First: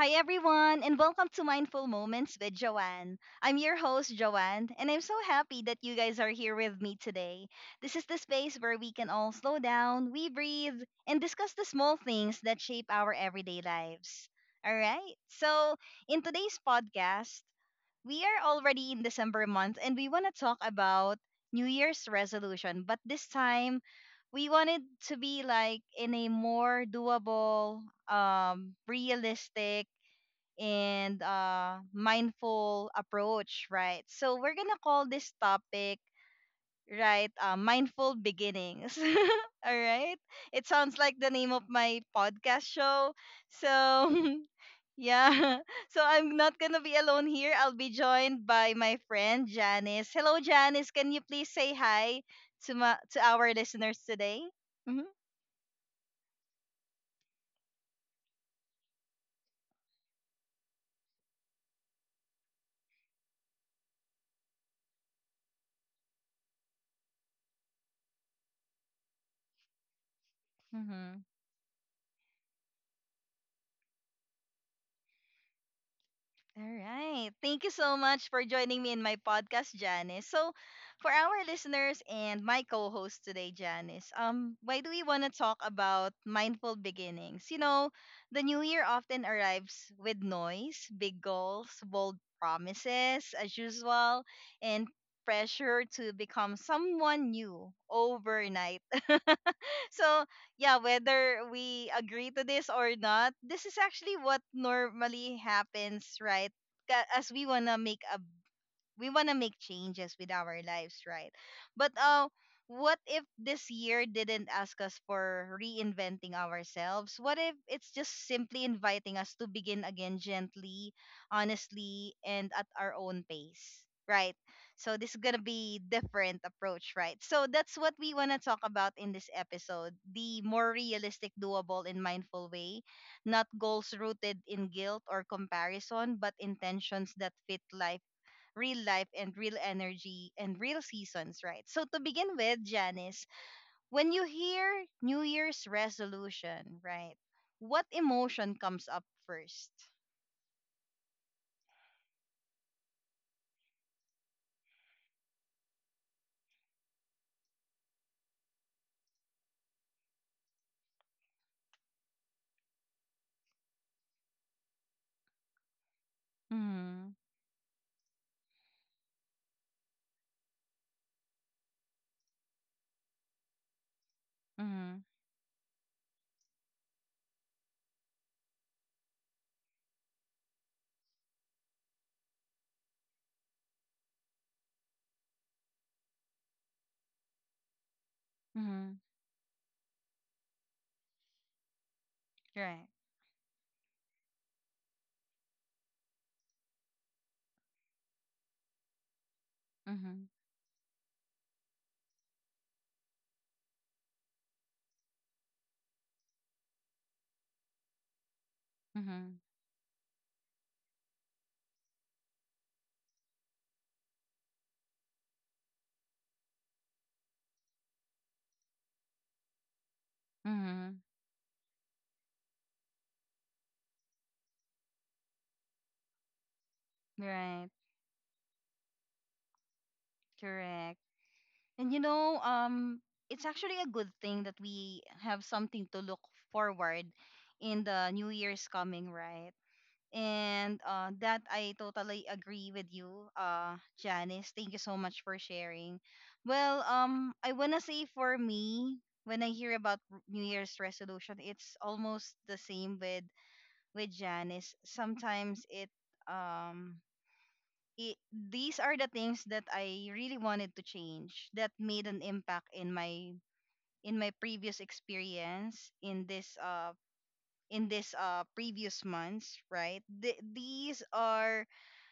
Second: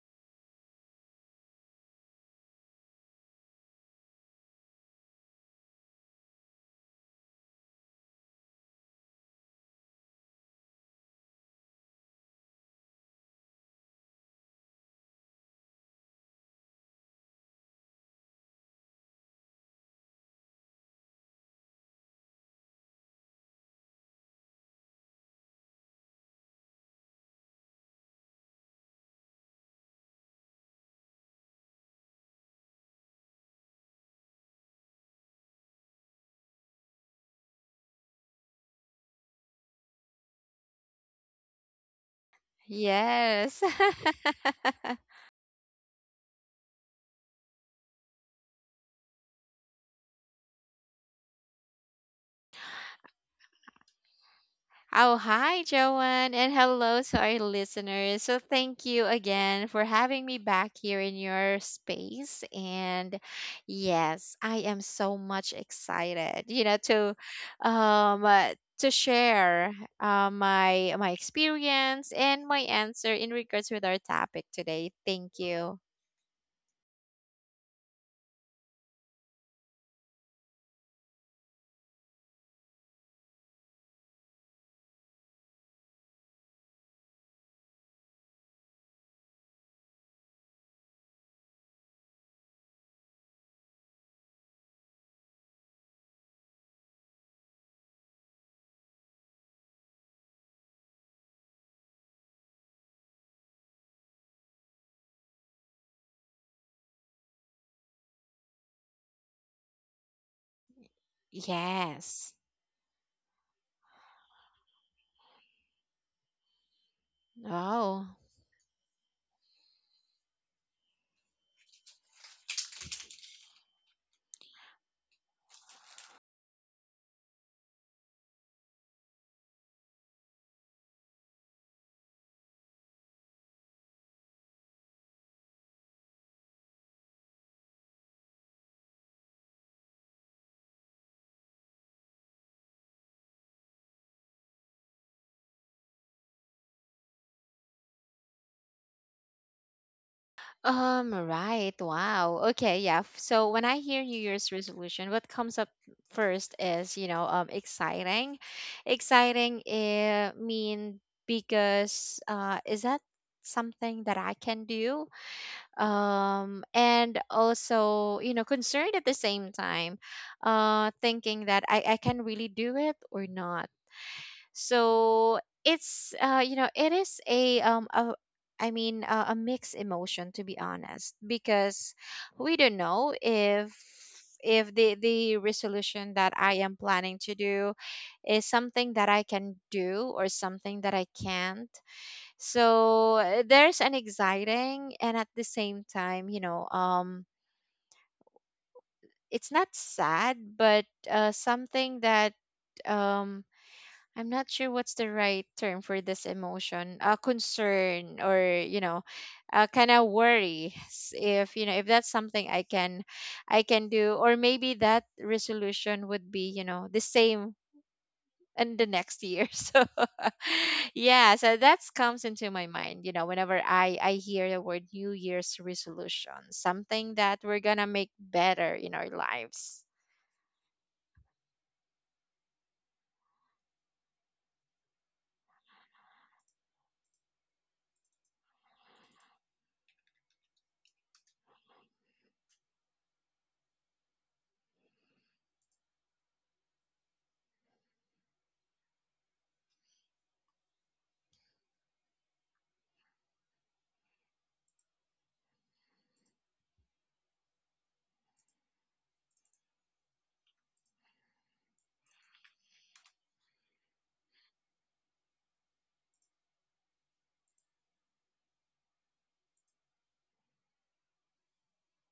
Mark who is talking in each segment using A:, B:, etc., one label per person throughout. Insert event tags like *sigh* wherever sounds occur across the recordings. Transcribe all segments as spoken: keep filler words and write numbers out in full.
A: Hi, everyone, and welcome to Mindful Moments with Joanne. I'm your host, Joanne, and I'm so happy that you guys are here with me today. This is the space where we can all slow down, we breathe, and discuss the small things that shape our everyday lives. All right, so in today's podcast, we are already in December month and we want to talk about New Year's resolution, but this time we wanted to be like in a more doable, um, realistic, and uh, mindful approach, right? So we're gonna call this topic, right, uh, mindful beginnings. *laughs* All right, it sounds like the name of my podcast show.
B: Yes.
A: So
B: *laughs*
A: *laughs* yeah, *laughs* so I'm not gonna be alone here. I'll be joined by my friend Janice. Hello, Janice. Can you please say hi to my to our listeners today? Mm-hmm.
B: Oh, hi, Joanne, and hello to our listeners. So, thank you again for having me back here in your space. And yes, I am so much excited, you know, to um uh, to share uh, my my
A: Mm-hmm.
B: experience and my answer in regards with our topic today. Thank you.
A: All right. Thank you so much for joining me in my podcast, Janice. So, for our listeners and my co-host today, Janice, um, why do we want to talk about mindful beginnings? You know, the new year often arrives with noise, big goals, bold promises, as usual, and pressure to become someone new overnight. *laughs* So yeah, whether we agree to this or not, this is actually what normally happens, right? Ka- as we want to make a, we want to make changes with our lives, right? But uh,
B: Yes.
A: what if this year didn't ask us for reinventing ourselves? What if it's
B: Oh.
A: just simply inviting us to begin again gently, honestly, and at our own pace, right? So this is going to be different approach, right? So that's what we want to talk about in this episode, the more realistic, doable, and mindful way. Not goals rooted in guilt or comparison, but intentions that fit life, real life and real energy and real seasons, right? So to begin with, Janice, when you hear New Year's resolution, right, what emotion comes up first?
B: Um, right. Wow. Okay, yeah. F- So when I hear New Year's resolution, what comes up first is, you know, um exciting. Exciting uh, mean because uh is that something that I can do? Um,
A: Mm-hmm.
B: and also, you know, concerned at the same time, uh thinking that I I can really do it or not.
A: Mm-hmm.
B: So it's uh you know, it is a um a, I mean uh, a mixed emotion, to be honest, because we don't know if if the the resolution that I am planning to do is something
A: Mm-hmm.
B: that I can do or something that I can't.
A: Right.
B: So uh, there's an exciting and at the same time, you know, um it's not
A: Mm-hmm.
B: sad, but uh something that um I'm not sure what's the right term for this emotion, uh, concern or, you know,
A: Mm-hmm.
B: uh, kind of worry. S- If you know, if that's something I can, I can do, or maybe that resolution would be, you know, the same in the next year. *laughs* So
A: Mm-hmm.
B: yeah, so that comes into my mind. You know, whenever I I hear the word New Year's resolution, something that we're
A: Right.
B: gonna make better in our lives.
A: Correct. And you know, um, it's actually a good thing that we have something to look forward in the new year's coming, right? And uh, that I totally agree with you, uh, Janice. Thank you so much for sharing. Well, um, I wanna say for me, when I hear about r- New Year's resolution, it's almost the same with with Janice. Sometimes it um it, these are the things that I really wanted to change that made an impact in my in my previous experience in this uh in this uh previous months, right? Th- these are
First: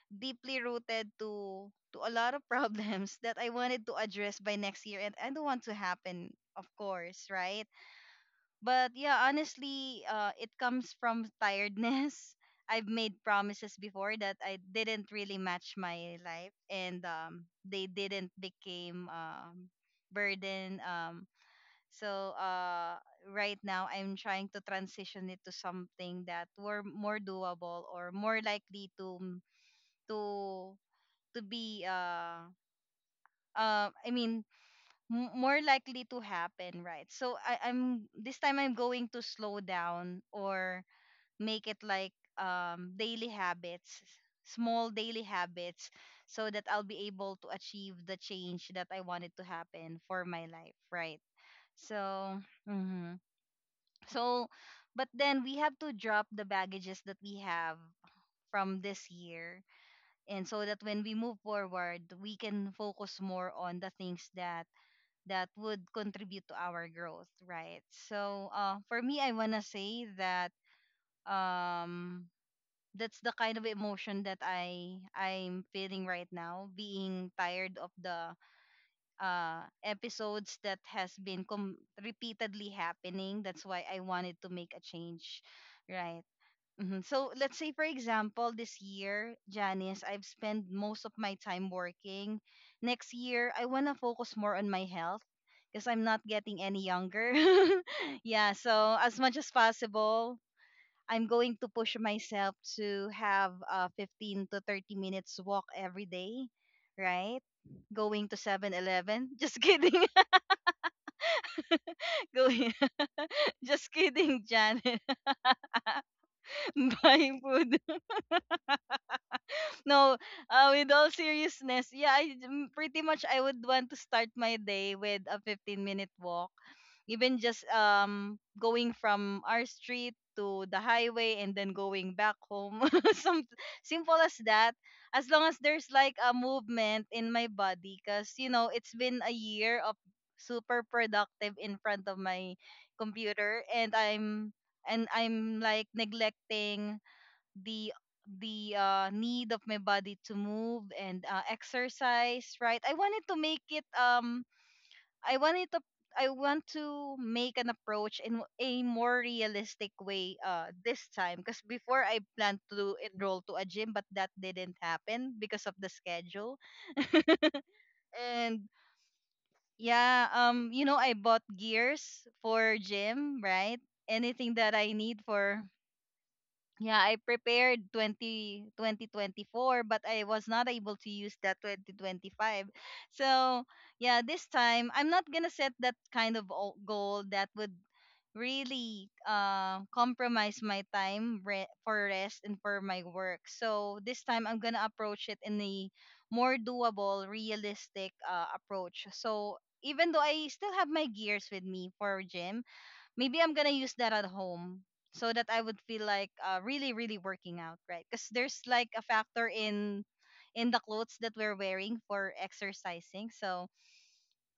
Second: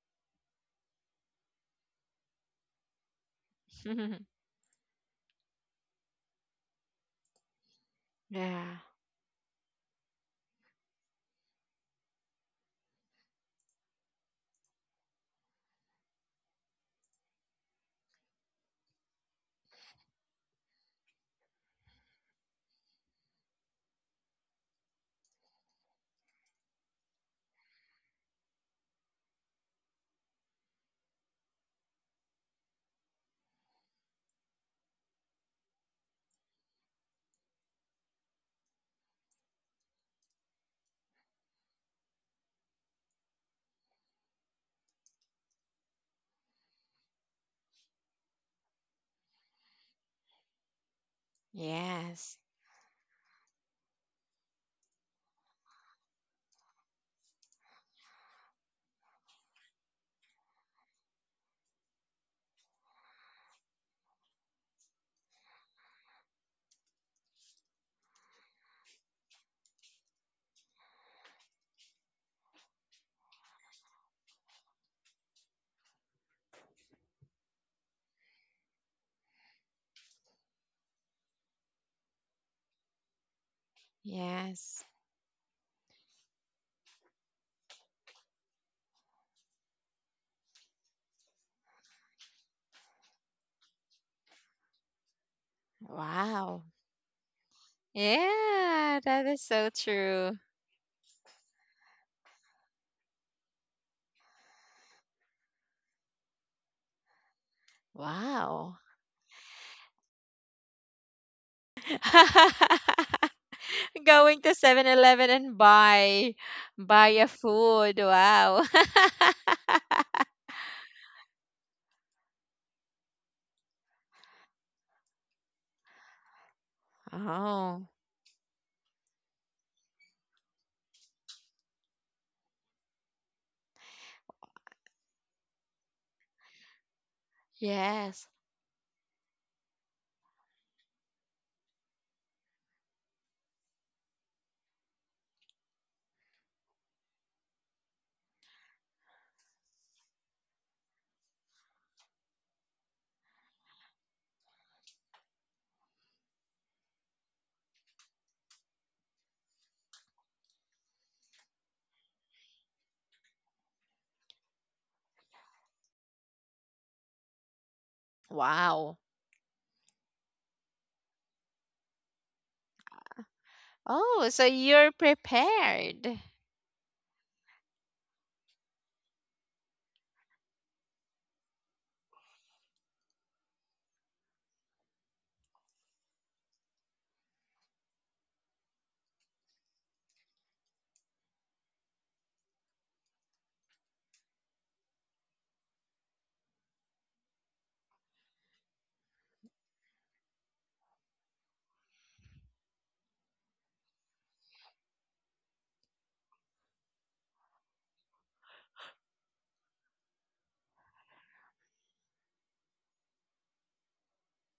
A: deeply rooted to to a lot of problems *laughs* that I wanted to address
B: *laughs*
A: by next year, and I don't want to happen, of course, right?
B: Yeah.
A: But yeah, honestly, uh, it comes from tiredness. *laughs* I've made promises before that I didn't really match my life and um, they didn't became um, burden um, so uh, right now I'm trying to transition it to something that were more doable or more likely to to to be uh uh I mean m- more likely to happen, right? So I I'm this time I'm going to slow down or make it like um daily habits, small daily habits So that I'll be able to achieve the change that I wanted to happen for my life, right?
B: Yes.
A: So, mhm. So but then we have to drop the baggages that we have from this year, and so that when we move forward we can focus more on the things that that would contribute to our growth, right? So uh, for me I want to say that um, that's the kind of emotion that i i'm feeling right now, being tired of the uh episodes that has been com- repeatedly happening. That's why I wanted to make a
B: Yes.
A: change, right. Mhm. So let's say for example this year, Janice, I've spent most of my time working. Next year, I want to focus more on my health because I'm not
B: Wow.
A: getting any younger. *laughs* Yeah, so
B: Yeah,
A: as
B: that
A: much
B: is
A: as
B: so true.
A: possible, I'm going to push myself to have a fifteen to thirty minutes walk every day, right? Going to Seven
B: Wow.
A: Eleven? Just kidding. *laughs* Going
B: *laughs*
A: *laughs* just
B: Going
A: kidding,
B: to Seven
A: Janice.
B: Eleven and buy
A: *laughs*
B: buy a
A: Buying food.
B: food. Wow. *laughs*
A: No, uh, with all seriousness, yeah, I m- pretty much I would want to start my day with a fifteen minute walk. Even just
B: Oh,
A: um going from our street to the highway and then going back home. *laughs* Some simple as that. As long as there's like a movement in my body,
B: yes.
A: cuz you know, it's been a year of super productive in front of my computer, and I'm and I'm like neglecting the the uh, need of my body to move and uh, exercise, right. I wanted to make it um, i wanted to I want to make an approach in a more realistic way, uh, this time, because before I planned to enroll to a gym, but that didn't happen because of the schedule. And
B: Wow.
A: yeah, um, you know, I bought gears for gym, right?
B: Oh, so
A: Anything that I
B: you're
A: need for.
B: prepared.
A: Yeah, I prepared twenty, two thousand twenty-four, but I was not able to use that two thousand twenty-five. So, yeah, this time I'm not going to set that kind of o- goal that would really uh, compromise my time re- for rest and for my work. So, this time I'm going to approach it in a more doable, realistic uh, approach. So, even though I still have my gears with me for gym, maybe I'm gonna use that at home so that I would feel like uh, really, really working out, right? Because there's like a factor in in the clothes that we're wearing for exercising. So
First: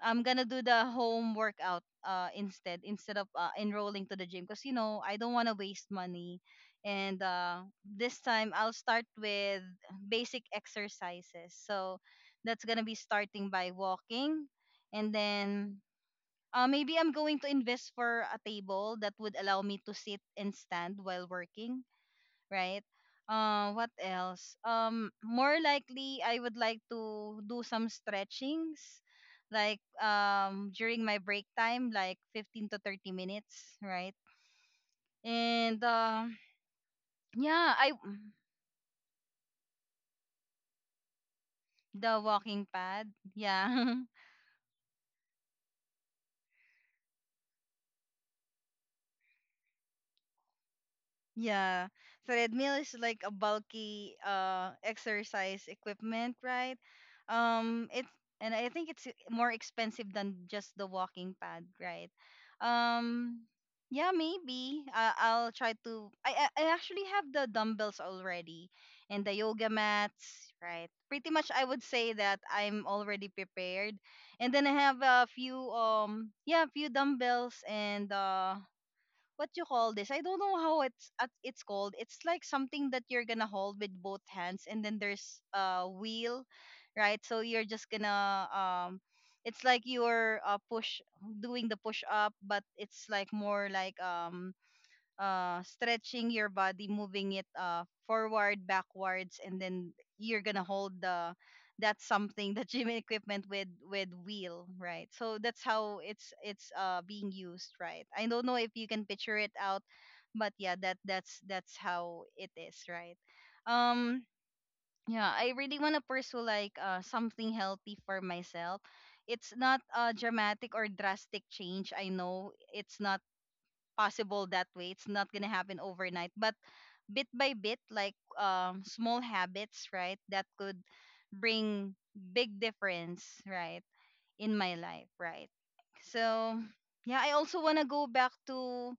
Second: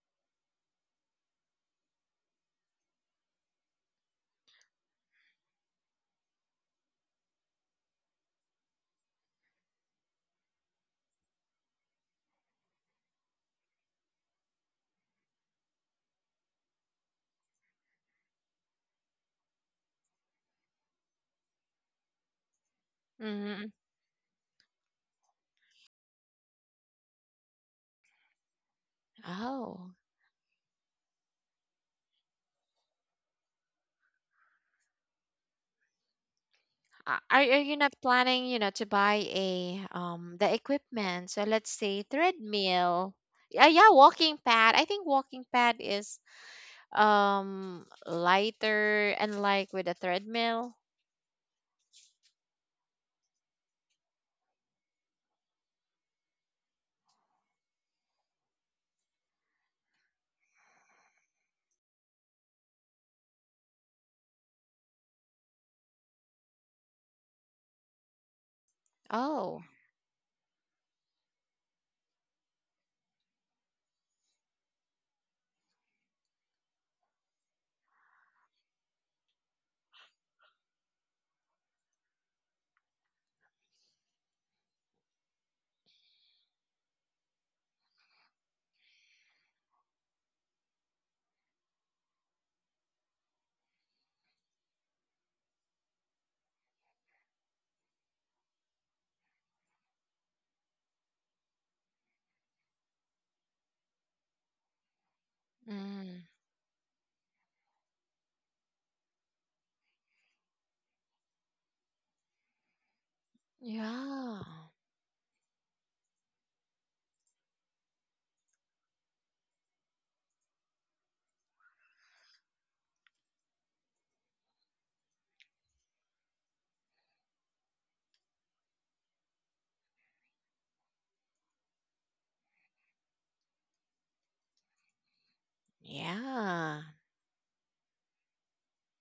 A: I'm gonna do the home workout uh, instead instead of uh, enrolling to the gym, because you know I don't want to waste money. And uh, this time I'll start with basic exercises. So that's gonna be starting by walking, and then uh, maybe I'm going to invest for a table that would allow me to sit and stand while working, right?
B: Hmm.
A: Uh, what else? Um, more likely, I would like to do some stretchings, like
B: Oh.
A: um during my break time, like fifteen to thirty minutes, right? And um,
B: Uh, Are are
A: yeah,
B: you
A: I
B: not planning, you know, to buy a um the equipment? So let's say
A: the walking pad,
B: treadmill. Yeah, yeah,
A: yeah. *laughs*
B: walking pad. I think walking pad is, um, lighter and like with a treadmill.
A: Yeah, so treadmill is like a bulky uh exercise equipment, right? Um, it's, and I think it's more expensive than just the walking pad, right? Um, yeah, maybe I I'll try to. I I I actually have the dumbbells already and the
B: Oh,
A: yoga mats, right? Pretty much, I would say that I'm already prepared, and then I have a few um, yeah, a few dumbbells and uh, what you call this? I don't know how it's uh, it's called. It's like something that you're gonna hold with both hands, and then there's a wheel, right? So you're just gonna um, it's like you're uh, push, doing the push up, but it's like more like um, uh, stretching your body, moving it uh, forward, backwards, and then you're gonna hold the, that something the gym equipment with with wheel, right? So that's how
B: mm,
A: it's it's uh, being used, right? I don't know if you can picture it out, but yeah, that that's that's how it is, right? Um,
B: yeah,
A: yeah, I really wanna pursue like uh, something healthy for myself. It's not a dramatic or drastic change. I know it's not possible that way. It's not gonna happen overnight, but bit by bit, like um, small habits, right? That could bring big difference, right, in my life, right? So
B: yeah,
A: yeah, I also wanna go back to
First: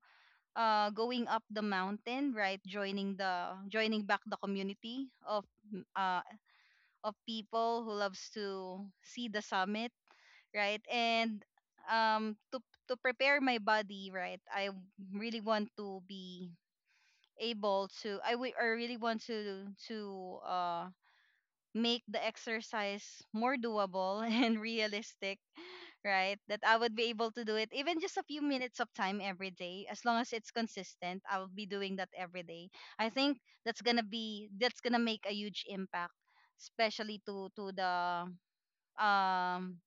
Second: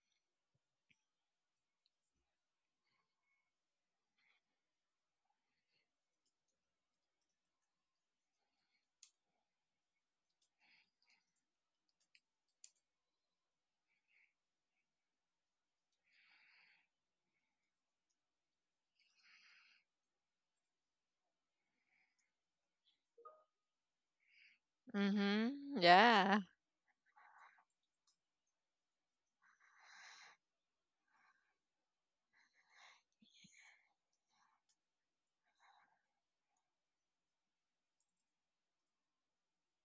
A: uh, going up the mountain, right? Joining the joining back the community of mm, uh, of people who loves to see the summit, right? And um, to to prepare my body, right? I really want to be able to I wi- I really want to to uh make the exercise more doable *laughs* and realistic,
B: mm-hmm,
A: right?
B: yeah,
A: That I would be able to do it even just a few minutes of time every day. As long as it's consistent, I will be doing that every day. I think that's gonna be that's gonna make a huge impact, especially to to the um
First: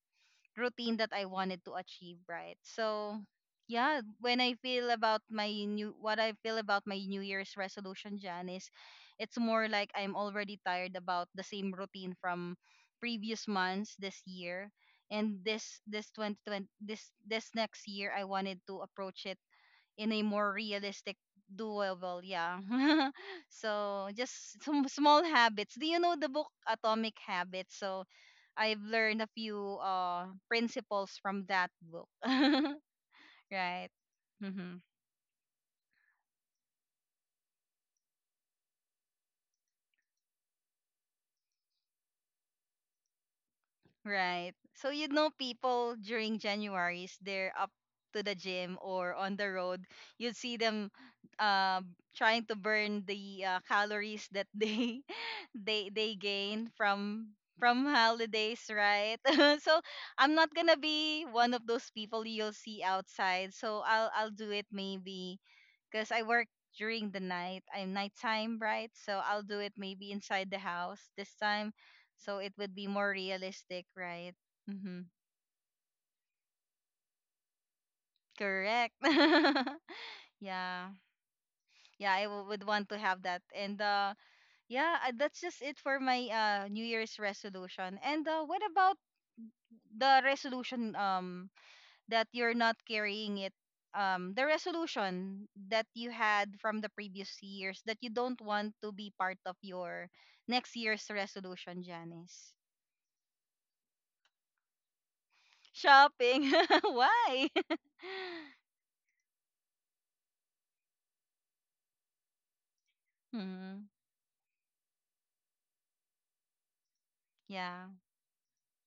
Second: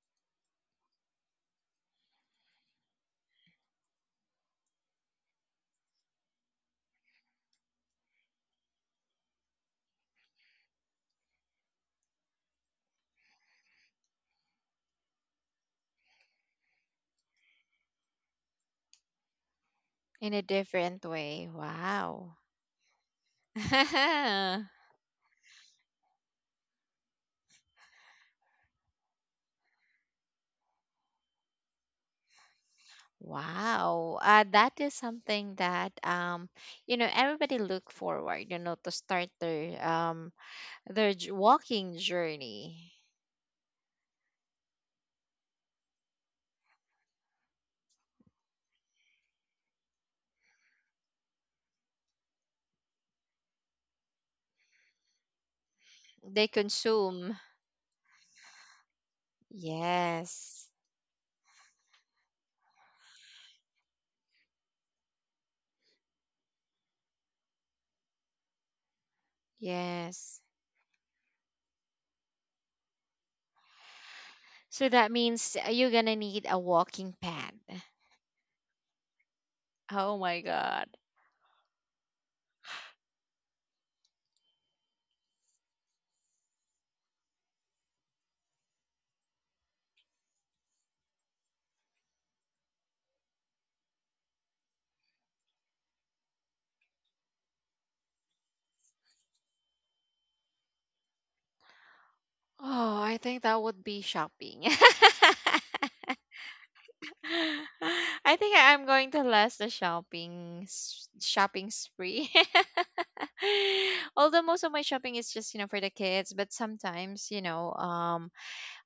A: routine that I wanted to achieve, right? So, yeah, when I feel about my new, what I feel about my New Year's resolution, Jan, is it's more like I'm already tired about the same routine from previous months this year. And this this twenty twenty, this this next year, I wanted to approach it in a
B: in a
A: more
B: different
A: realistic,
B: way.
A: doable,
B: Wow.
A: yeah. *laughs* So
B: *laughs*
A: just some small habits. Do you know the book Atomic Habits? So I've learned a few uh principles from that book. *laughs* Right.
B: Wow. Uh,
A: Hmm.
B: that is something that um, you know, everybody look forward, you know, to start their um their j- walking journey.
A: Right. So you know people during January's, they're up to the gym or on the road. You'd see them uh, trying to burn the uh, calories that they *laughs* they they
B: They
A: gain from
B: consume.
A: from holidays, right? *laughs* So I'm not
B: Yes,
A: gonna be one of those people you'll see outside. So I'll I'll do it maybe because I work during the night. I'm nighttime, right? So I'll do it maybe
B: yes.
A: inside the house this time. So it would be more realistic, right?
B: So
A: Mm-hmm.
B: that means you're gonna need a walking pad.
A: Correct. *laughs*
B: Oh my
A: Yeah.
B: god.
A: Yeah, I w- would want to have that. And uh, yeah, uh, that's just it for my uh, New Year's resolution. And uh, what about the resolution um that you're not carrying it, um the resolution that you had from the previous years that you don't want to be part of your next year's resolution, Janice?
B: Oh, I think that would be shopping. *laughs*
A: Shopping? *laughs* Why? *laughs*
B: I think I'm going to last the shopping s- shopping spree.
A: Hmm.
B: *laughs* Although most of my shopping is just, you know, for the kids, but sometimes, you know,
A: Yeah.
B: um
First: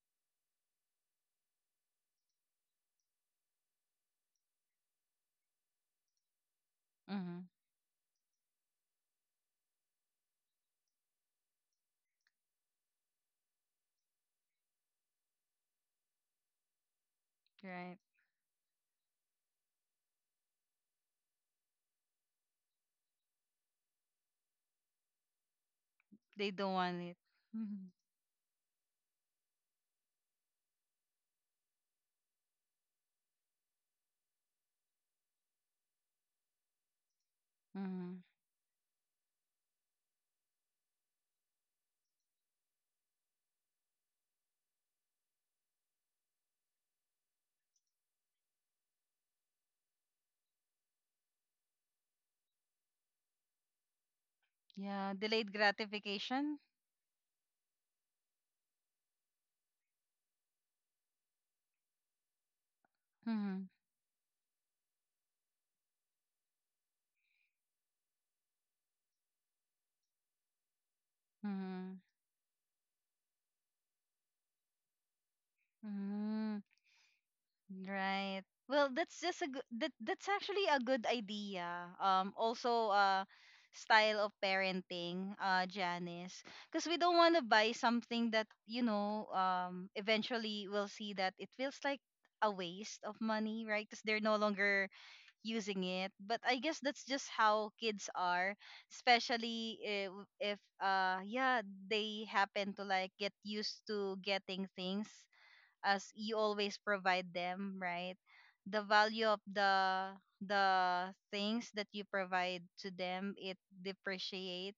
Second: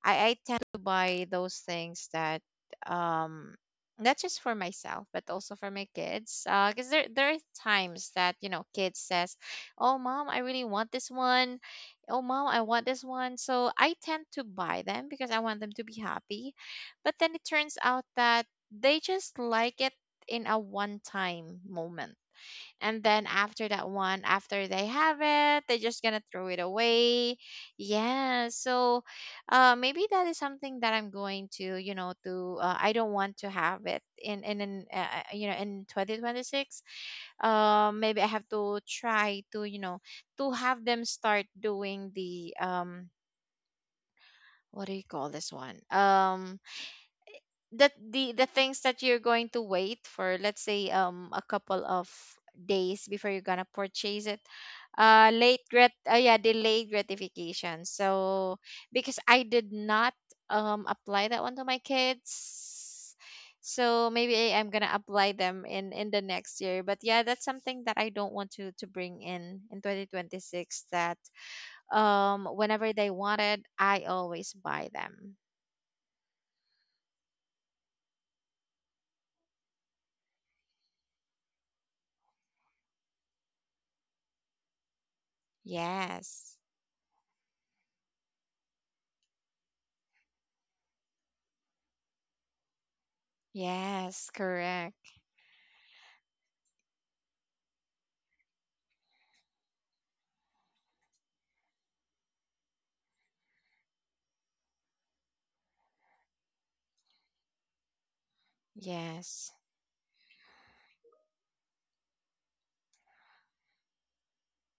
B: I, I tend to buy those things that um not just for myself but also for my kids, uh because there
A: Hmm.
B: there are times that, you know, kids says, oh mom, I really want this one. Oh mom, I want this one. So I tend to buy them because I want them to be happy, but then it turns
A: Right.
B: out that they just like it in a one time moment, and then after that one, after they have it, they're just gonna
A: They
B: throw it
A: don't want it.
B: away.
A: Hmm.
B: Yeah. So, uh, maybe that is something that I'm going to, you know, to uh, I don't want to have it in in, in uh, uh, you know, in twenty twenty-six. Um,
A: Hmm.
B: maybe I have to try to, you know, to have them start doing the um what do you call this one? Um, that the the things that you're going to wait for, let's say, um a couple of days before you're gonna purchase it.
A: Yeah,
B: Uh
A: delayed
B: late grat uh, yeah,
A: gratification.
B: delayed gratification. So because I did not um apply that one to my kids,
A: Hmm.
B: so maybe I- I'm gonna apply them in in the next year. But yeah, that's something that I don't want to to bring in in twenty twenty-six, that
A: Hmm.
B: um whenever they wanted, I always buy them.
A: Hmm. Right. Well, that's just a good that that's actually a good idea. Um also, uh style of parenting, uh Janice,
B: Yes.
A: because we don't want to buy something that, you know, um eventually we'll see that it feels like a waste of money, right? Because they're
B: Yes,
A: no longer
B: correct.
A: using it. But I guess that's just how kids are, especially if, if uh yeah, they happen to like get used to getting things as you always provide them, right? The value of
B: Yes.
A: the the things that you provide to them, it depreciate,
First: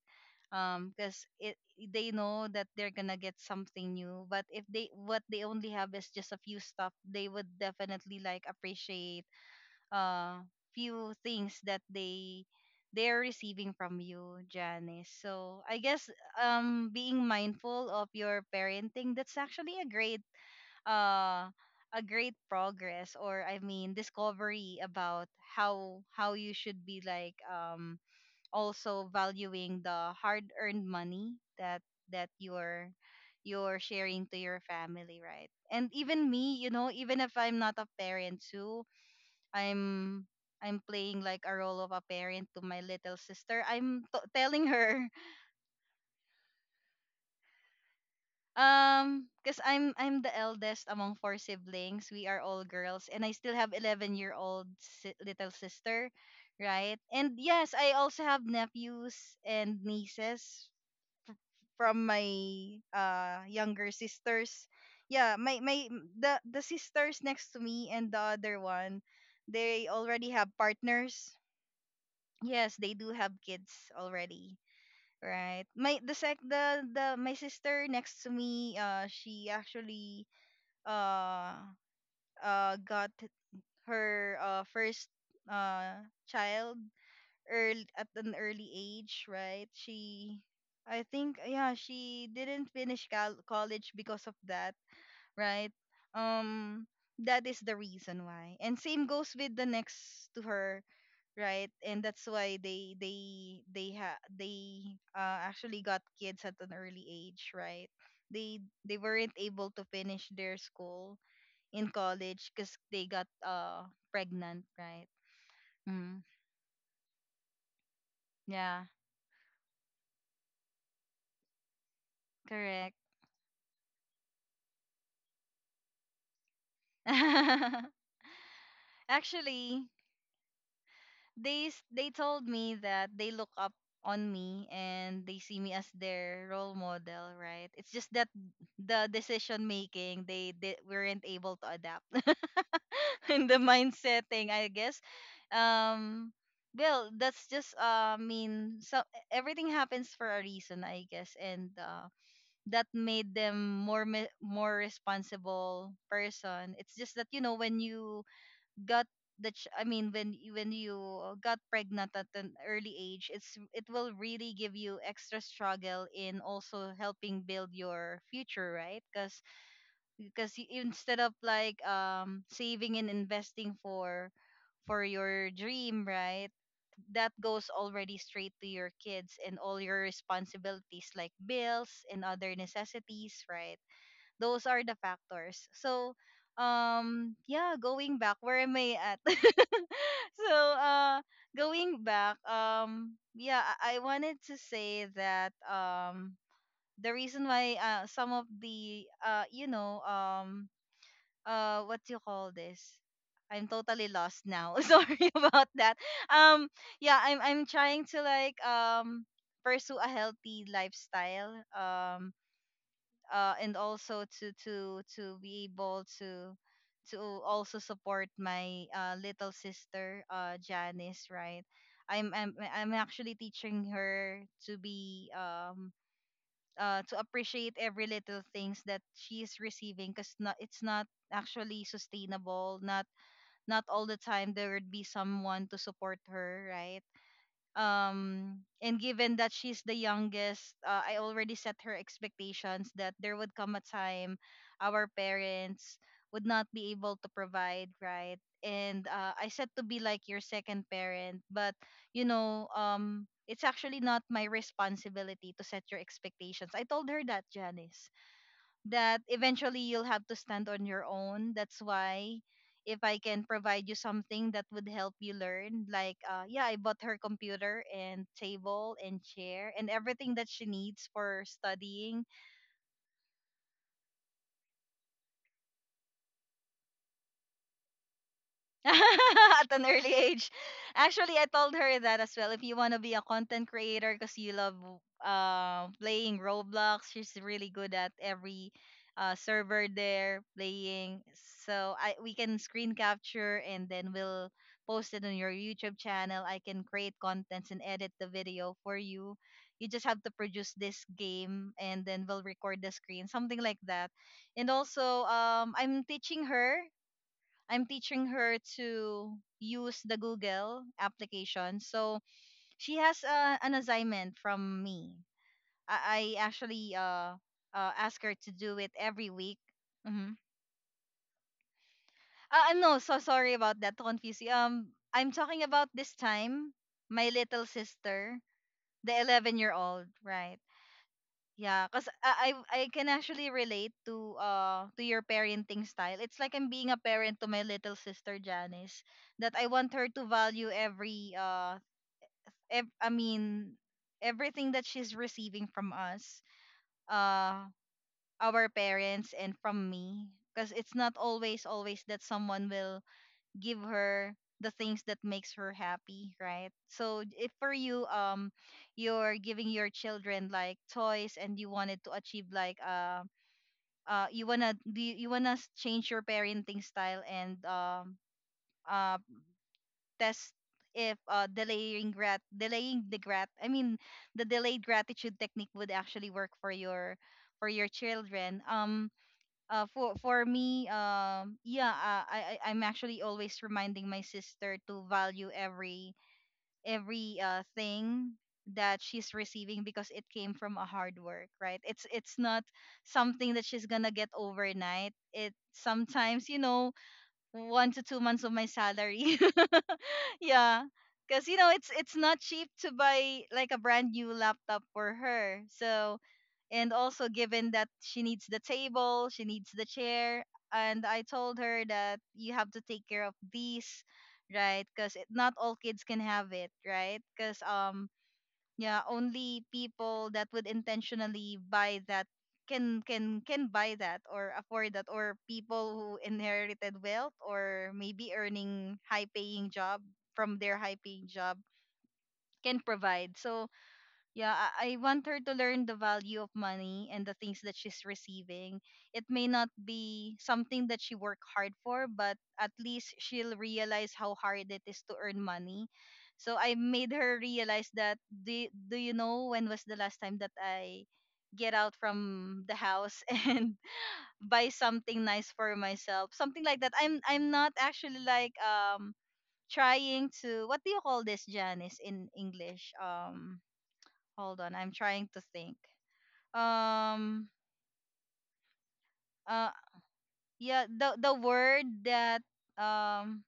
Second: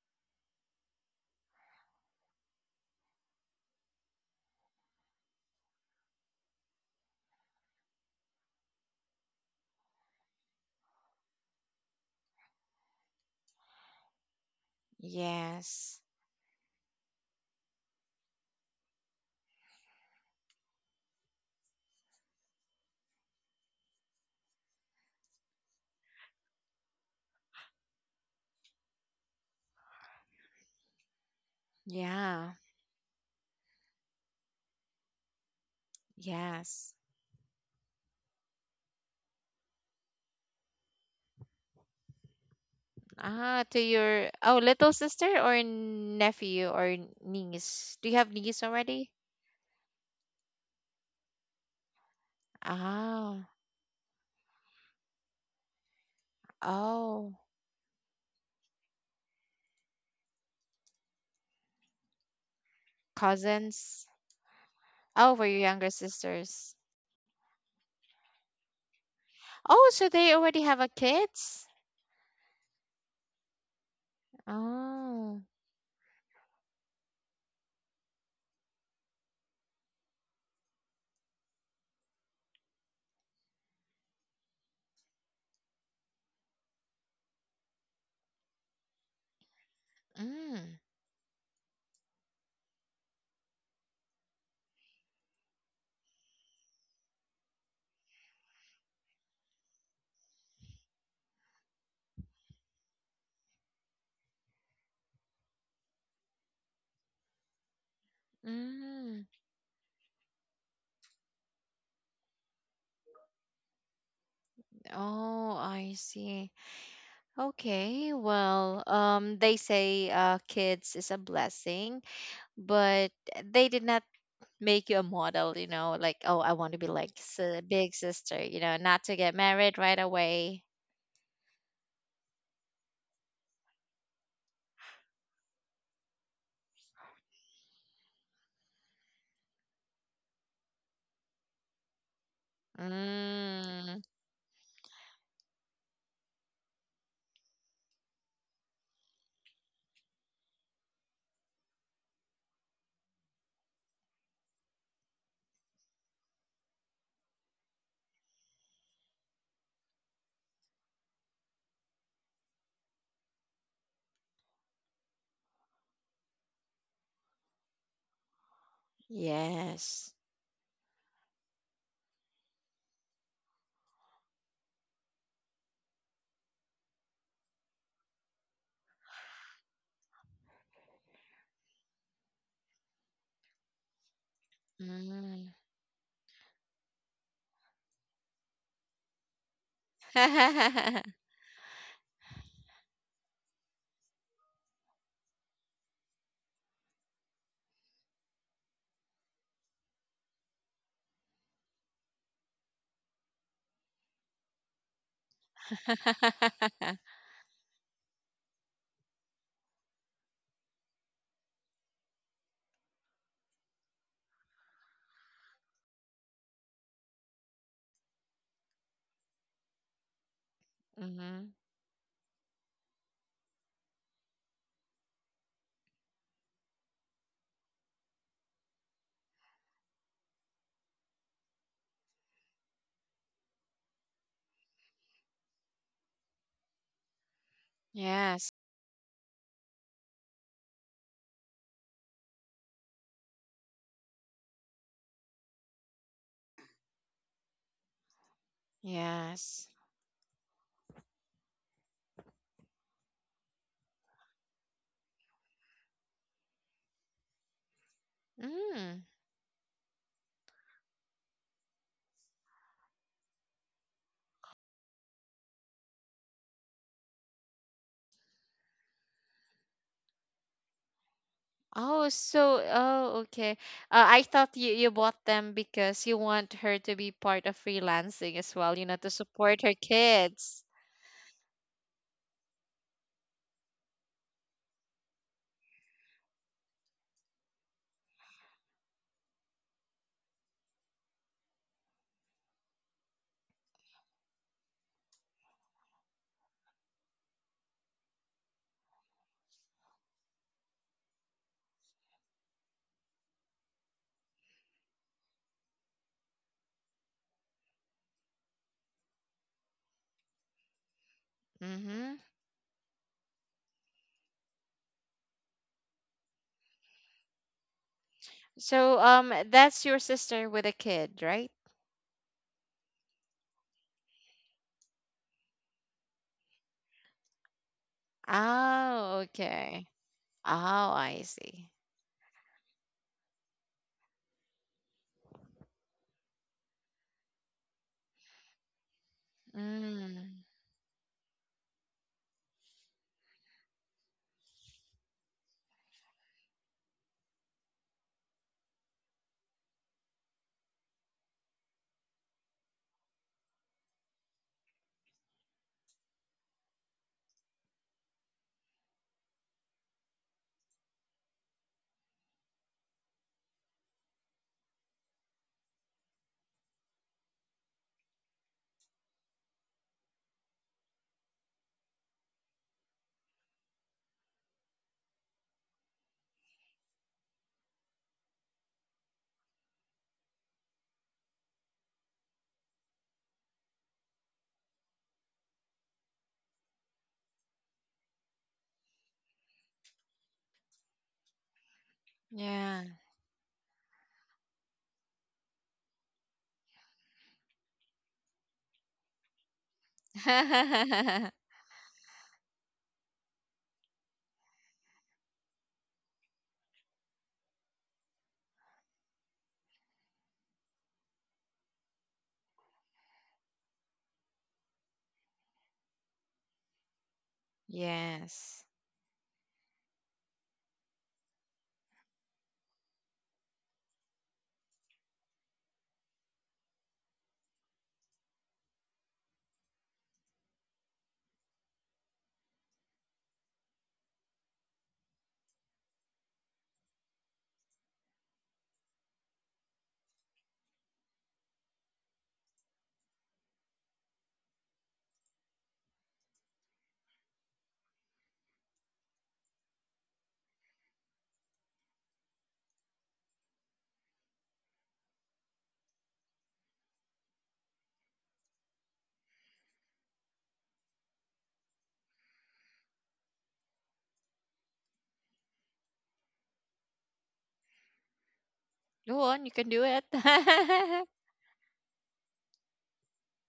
A: um because it they know that they're gonna get something new, but if they what they only have is just a few stuff, they would definitely like appreciate uh few things that they they're receiving from you, Janice. So I
B: Yes.
A: guess um being mindful of your parenting, that's actually a great uh a great progress, or I mean discovery, about how how you should be like, um also valuing the hard earned money that that
B: Yeah.
A: you're you're sharing to your family, right? And even me, you know,
B: Yes.
A: even if I'm not a parent too, I'm I'm playing like a role of a parent to my little sister.
B: Ah, to
A: I'm t-
B: your, oh,
A: telling
B: little
A: her.
B: sister or nephew or niece. Do you have niece already?
A: Um, because I'm I'm the eldest among four siblings. We are all girls, and I still
B: Ah.
A: have eleven year old si- little sister, right? And
B: Oh.
A: yes, I also have nephews and nieces from my uh younger
B: Cousins.
A: sisters. Yeah,
B: Oh, for
A: my
B: your
A: my
B: younger
A: the the
B: sisters.
A: sisters next to me and the other one, they
B: Oh, so
A: already
B: they
A: have
B: already have a
A: partners.
B: kids?
A: Yes, they do have kids already.
B: Oh.
A: Right. My the sec the the my sister next to me, uh, she actually uh uh got her uh first uh child early, at an early age, right? She
B: Mm.
A: I think, yeah, she didn't finish col- college because of that, right? Um that is the reason why. And same goes with the next to her, right? And that's why they they they ha- they uh, actually got kids at an early age, right? They they
B: Mm.
A: weren't able to finish their school in college because they got uh pregnant, right?
B: Oh, I
A: Mm,
B: see. Okay. Well,
A: yeah,
B: um they say, uh, kids is a blessing,
A: correct.
B: but they did not make you a model, you know, like, oh, I want to be like a big
A: *laughs*
B: sister, you know, not to get married
A: Actually,
B: right away.
A: they s- they told me that they look up on me and they see me as their role model, right? It's just that the decision making, they, they weren't able to adapt *laughs* in the
B: Mm,
A: mindset thing, I guess. Um, well, that's just uh mean. So everything happens for a reason, I guess, and uh, that made them more me- more responsible person. It's just that you know when you got the ch- I mean, when you- when you got pregnant at an early age, it's it will really give you extra struggle in also helping build your future, right? Because
B: yes.
A: because instead of like um saving and investing for for your dream, right, that goes already straight to your kids and all your responsibilities, like bills and other necessities, right? Those are the
B: Mm.
A: factors. So, um, yeah, going back, where am I at? *laughs* So,
B: *laughs*
A: uh, going back, um, yeah, I, I wanted to say that, um, the reason why uh, some of the uh, you know, um, uh, what do you call this? I'm totally lost now. *laughs* Sorry about that. Um, yeah, I'm I'm trying to like um pursue a healthy lifestyle. Um, uh, and also to to to be able to to also support my uh, little sister, uh, Janice,
B: Hmm.
A: right? I'm, I'm I'm actually teaching her to be, um uh, to appreciate every little things that she is receiving, because not it's not actually sustainable, not not all the time there would be someone to support her, right?
B: Yes.
A: Um and given that she's the youngest, uh, I already set her expectations that there would come a time our parents would not be able to provide, right? And uh, I said
B: Yes.
A: to be like your second parent, but you know um it's actually not my responsibility to set your expectations, I told her that, Janice,
B: Mm.
A: that eventually you'll have to stand on your own. That's why if I can provide you something that would help you learn, like uh, yeah, I bought her computer and table and chair and everything that she needs for
B: Oh,
A: studying
B: so oh, okay. Uh, I thought you you bought them because you want her to be part of freelancing as well, you know, to support
A: *laughs* at
B: her
A: an early age.
B: kids.
A: Actually, I told her that as well. If you want to be a content creator, because you love uh, playing Roblox, she's really good at every uh, server there playing. So I we can screen capture and then we'll post it on your YouTube channel. I can create contents and edit the video for you. You just have to produce this game and then we'll record the screen, something like that. And also, um, I'm teaching her I'm teaching her to use the Google application.
B: Mm-hmm.
A: So she has uh, an assignment from me. I, I actually uh, uh ask her to do it
B: So um,
A: every week.
B: that's your
A: Mm-hmm.
B: sister with a kid, right?
A: Uh, no, so sorry about that to confuse you. Um, I'm talking about this time my little sister,
B: Oh,
A: the 11 year
B: okay.
A: old,
B: Oh,
A: right?
B: I see.
A: Yeah, cause I I I can actually relate to uh to your parenting style. It's like I'm being a parent to my little sister Janice. That I want her to
B: Mm,
A: value every uh ev- I mean everything that she's receiving from us, uh our parents, and from me. Cause it's not always always that someone will give her the things that makes her happy, right? So if for you, um you're giving your children like toys and you wanted to achieve like uh, uh you wanna do, you, you wanna s- change your parenting style, and um uh test if uh delaying grat delaying the grat I mean the delayed gratitude technique would actually work for your for your children, um uh for for me, um yeah, uh, I I- I'm actually always reminding my sister to value every every uh thing that she's receiving, because it came from a hard work, right? It's it's not
B: yeah.
A: something that she's gonna get overnight. It sometimes you know one to two months of my salary. *laughs* Yeah,
B: *laughs*
A: because you know it's it's not cheap to buy like a brand new laptop for her. So, and also given that she needs the table, she needs the chair, and I told her that you have to take care of these, right? Because not all kids can have it, right? Because um
B: Yes.
A: yeah, only people that would intentionally buy that can can can buy that, or afford that, or people who inherited wealth or maybe earning high paying job from their high paying job can provide. So yeah, I, I want her to learn the value of money and the things that she's receiving. It may not be something that she worked hard for, but at least she'll realize how hard it is to earn money. So I made her realize that, do, do you know when was the last time that I get out from the house *laughs* and buy something nice for myself? Something like that. I'm I'm not actually like um trying to, what do you call this, Janice, in English? Um Hold on, I'm trying to think. Um,
B: Go on, you can
A: uh,
B: do it.
A: yeah,
B: *laughs*
A: the the word that, um,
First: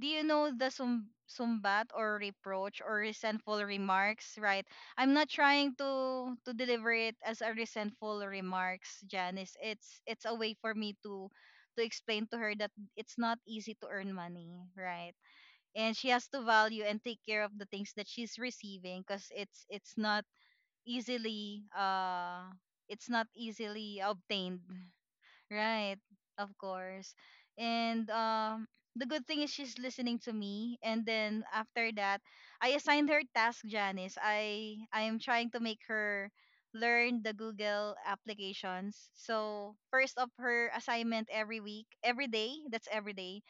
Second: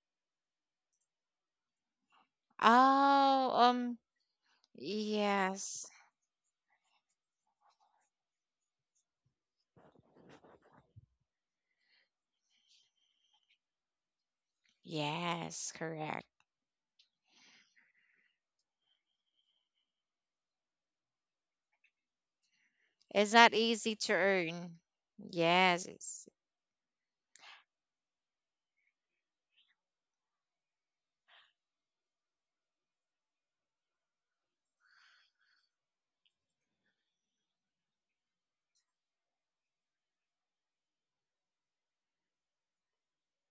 A: do you know the sum sumbat, or reproach, or
B: Oh,
A: resentful
B: um,
A: remarks, right? I'm not trying
B: yes.
A: to to deliver it as a resentful remarks, Janice. It's it's a way for me to to explain to her that it's not easy to earn money, right?
B: Yes,
A: And she
B: correct.
A: has to value and take care of the things that she's receiving, because it's it's not easily uh it's not
B: It's not easy
A: easily
B: to
A: obtained.
B: earn. Yes,
A: Right,
B: it's
A: of course. And um the good thing is she's listening to me, and then after that I assigned her task, Janice. I I am trying to make her learn the Google applications. So first of her assignment every week, every day, that's every day,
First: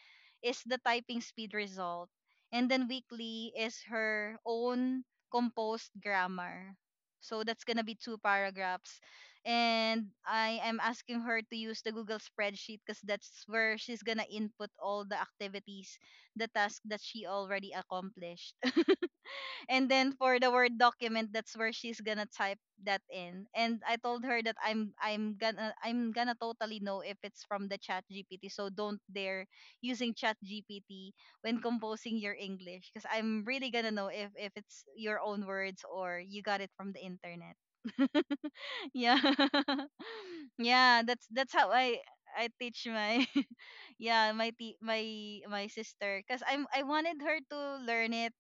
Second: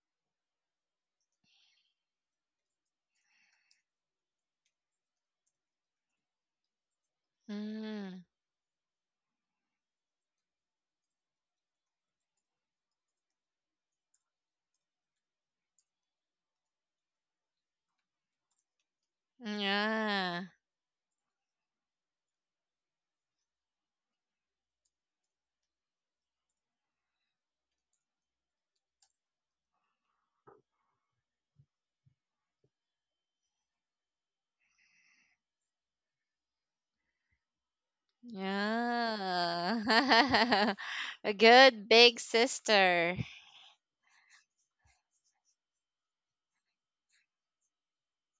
A: is the typing speed result. And then weekly is her own composed grammar. So that's gonna be two
B: mm,
A: paragraphs, and I am asking her to use the Google spreadsheet because that's where she's gonna input all the activities, the task that she already accomplished. *laughs* And then for
B: yeah.
A: the Word document, that's where she's gonna type that in. And I told her that I'm I'm gonna I'm gonna totally know if it's from the Chat G P T. So don't dare using Chat G P T when composing your English because I'm really gonna know if if it's your own words or you got it from the internet. *laughs* Yeah.
B: Yeah.
A: Yeah,
B: *laughs*
A: that's
B: A
A: that's how
B: good
A: I
B: big
A: I teach
B: sister.
A: my *laughs* yeah, my t- my my sister cuz I'm I wanted her to learn it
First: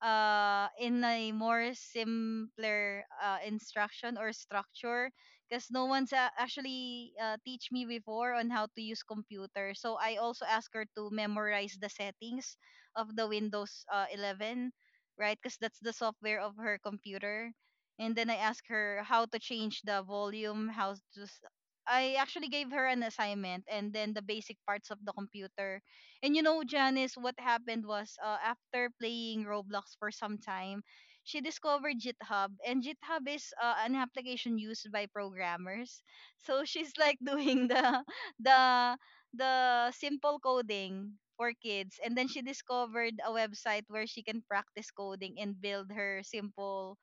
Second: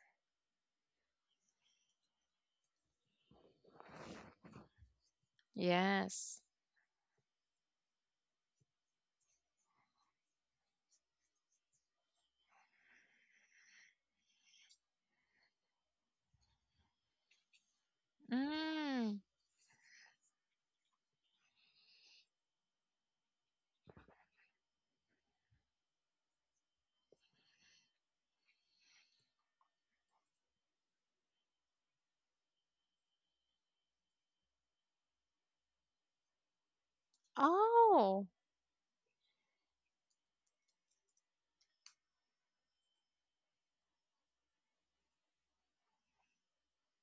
A: uh in a more simpler uh, instruction or structure because no one's uh,
B: Yes.
A: actually uh, teach me before on how to use computer. So I also ask her to memorize the settings of the windows uh, eleven, right, because that's the software of her computer. And then I ask her
B: Mm.
A: how to change the volume, how to s- I actually gave her an assignment, and then the basic parts of the computer. And you know, Janice, what happened was, uh, after playing Roblox for some time, she discovered GitHub, and GitHub is uh, an application used by programmers. *laughs* So she's like doing the
B: Oh.
A: *laughs* the the simple coding for kids, and then she discovered a website where she can practice coding and build her simple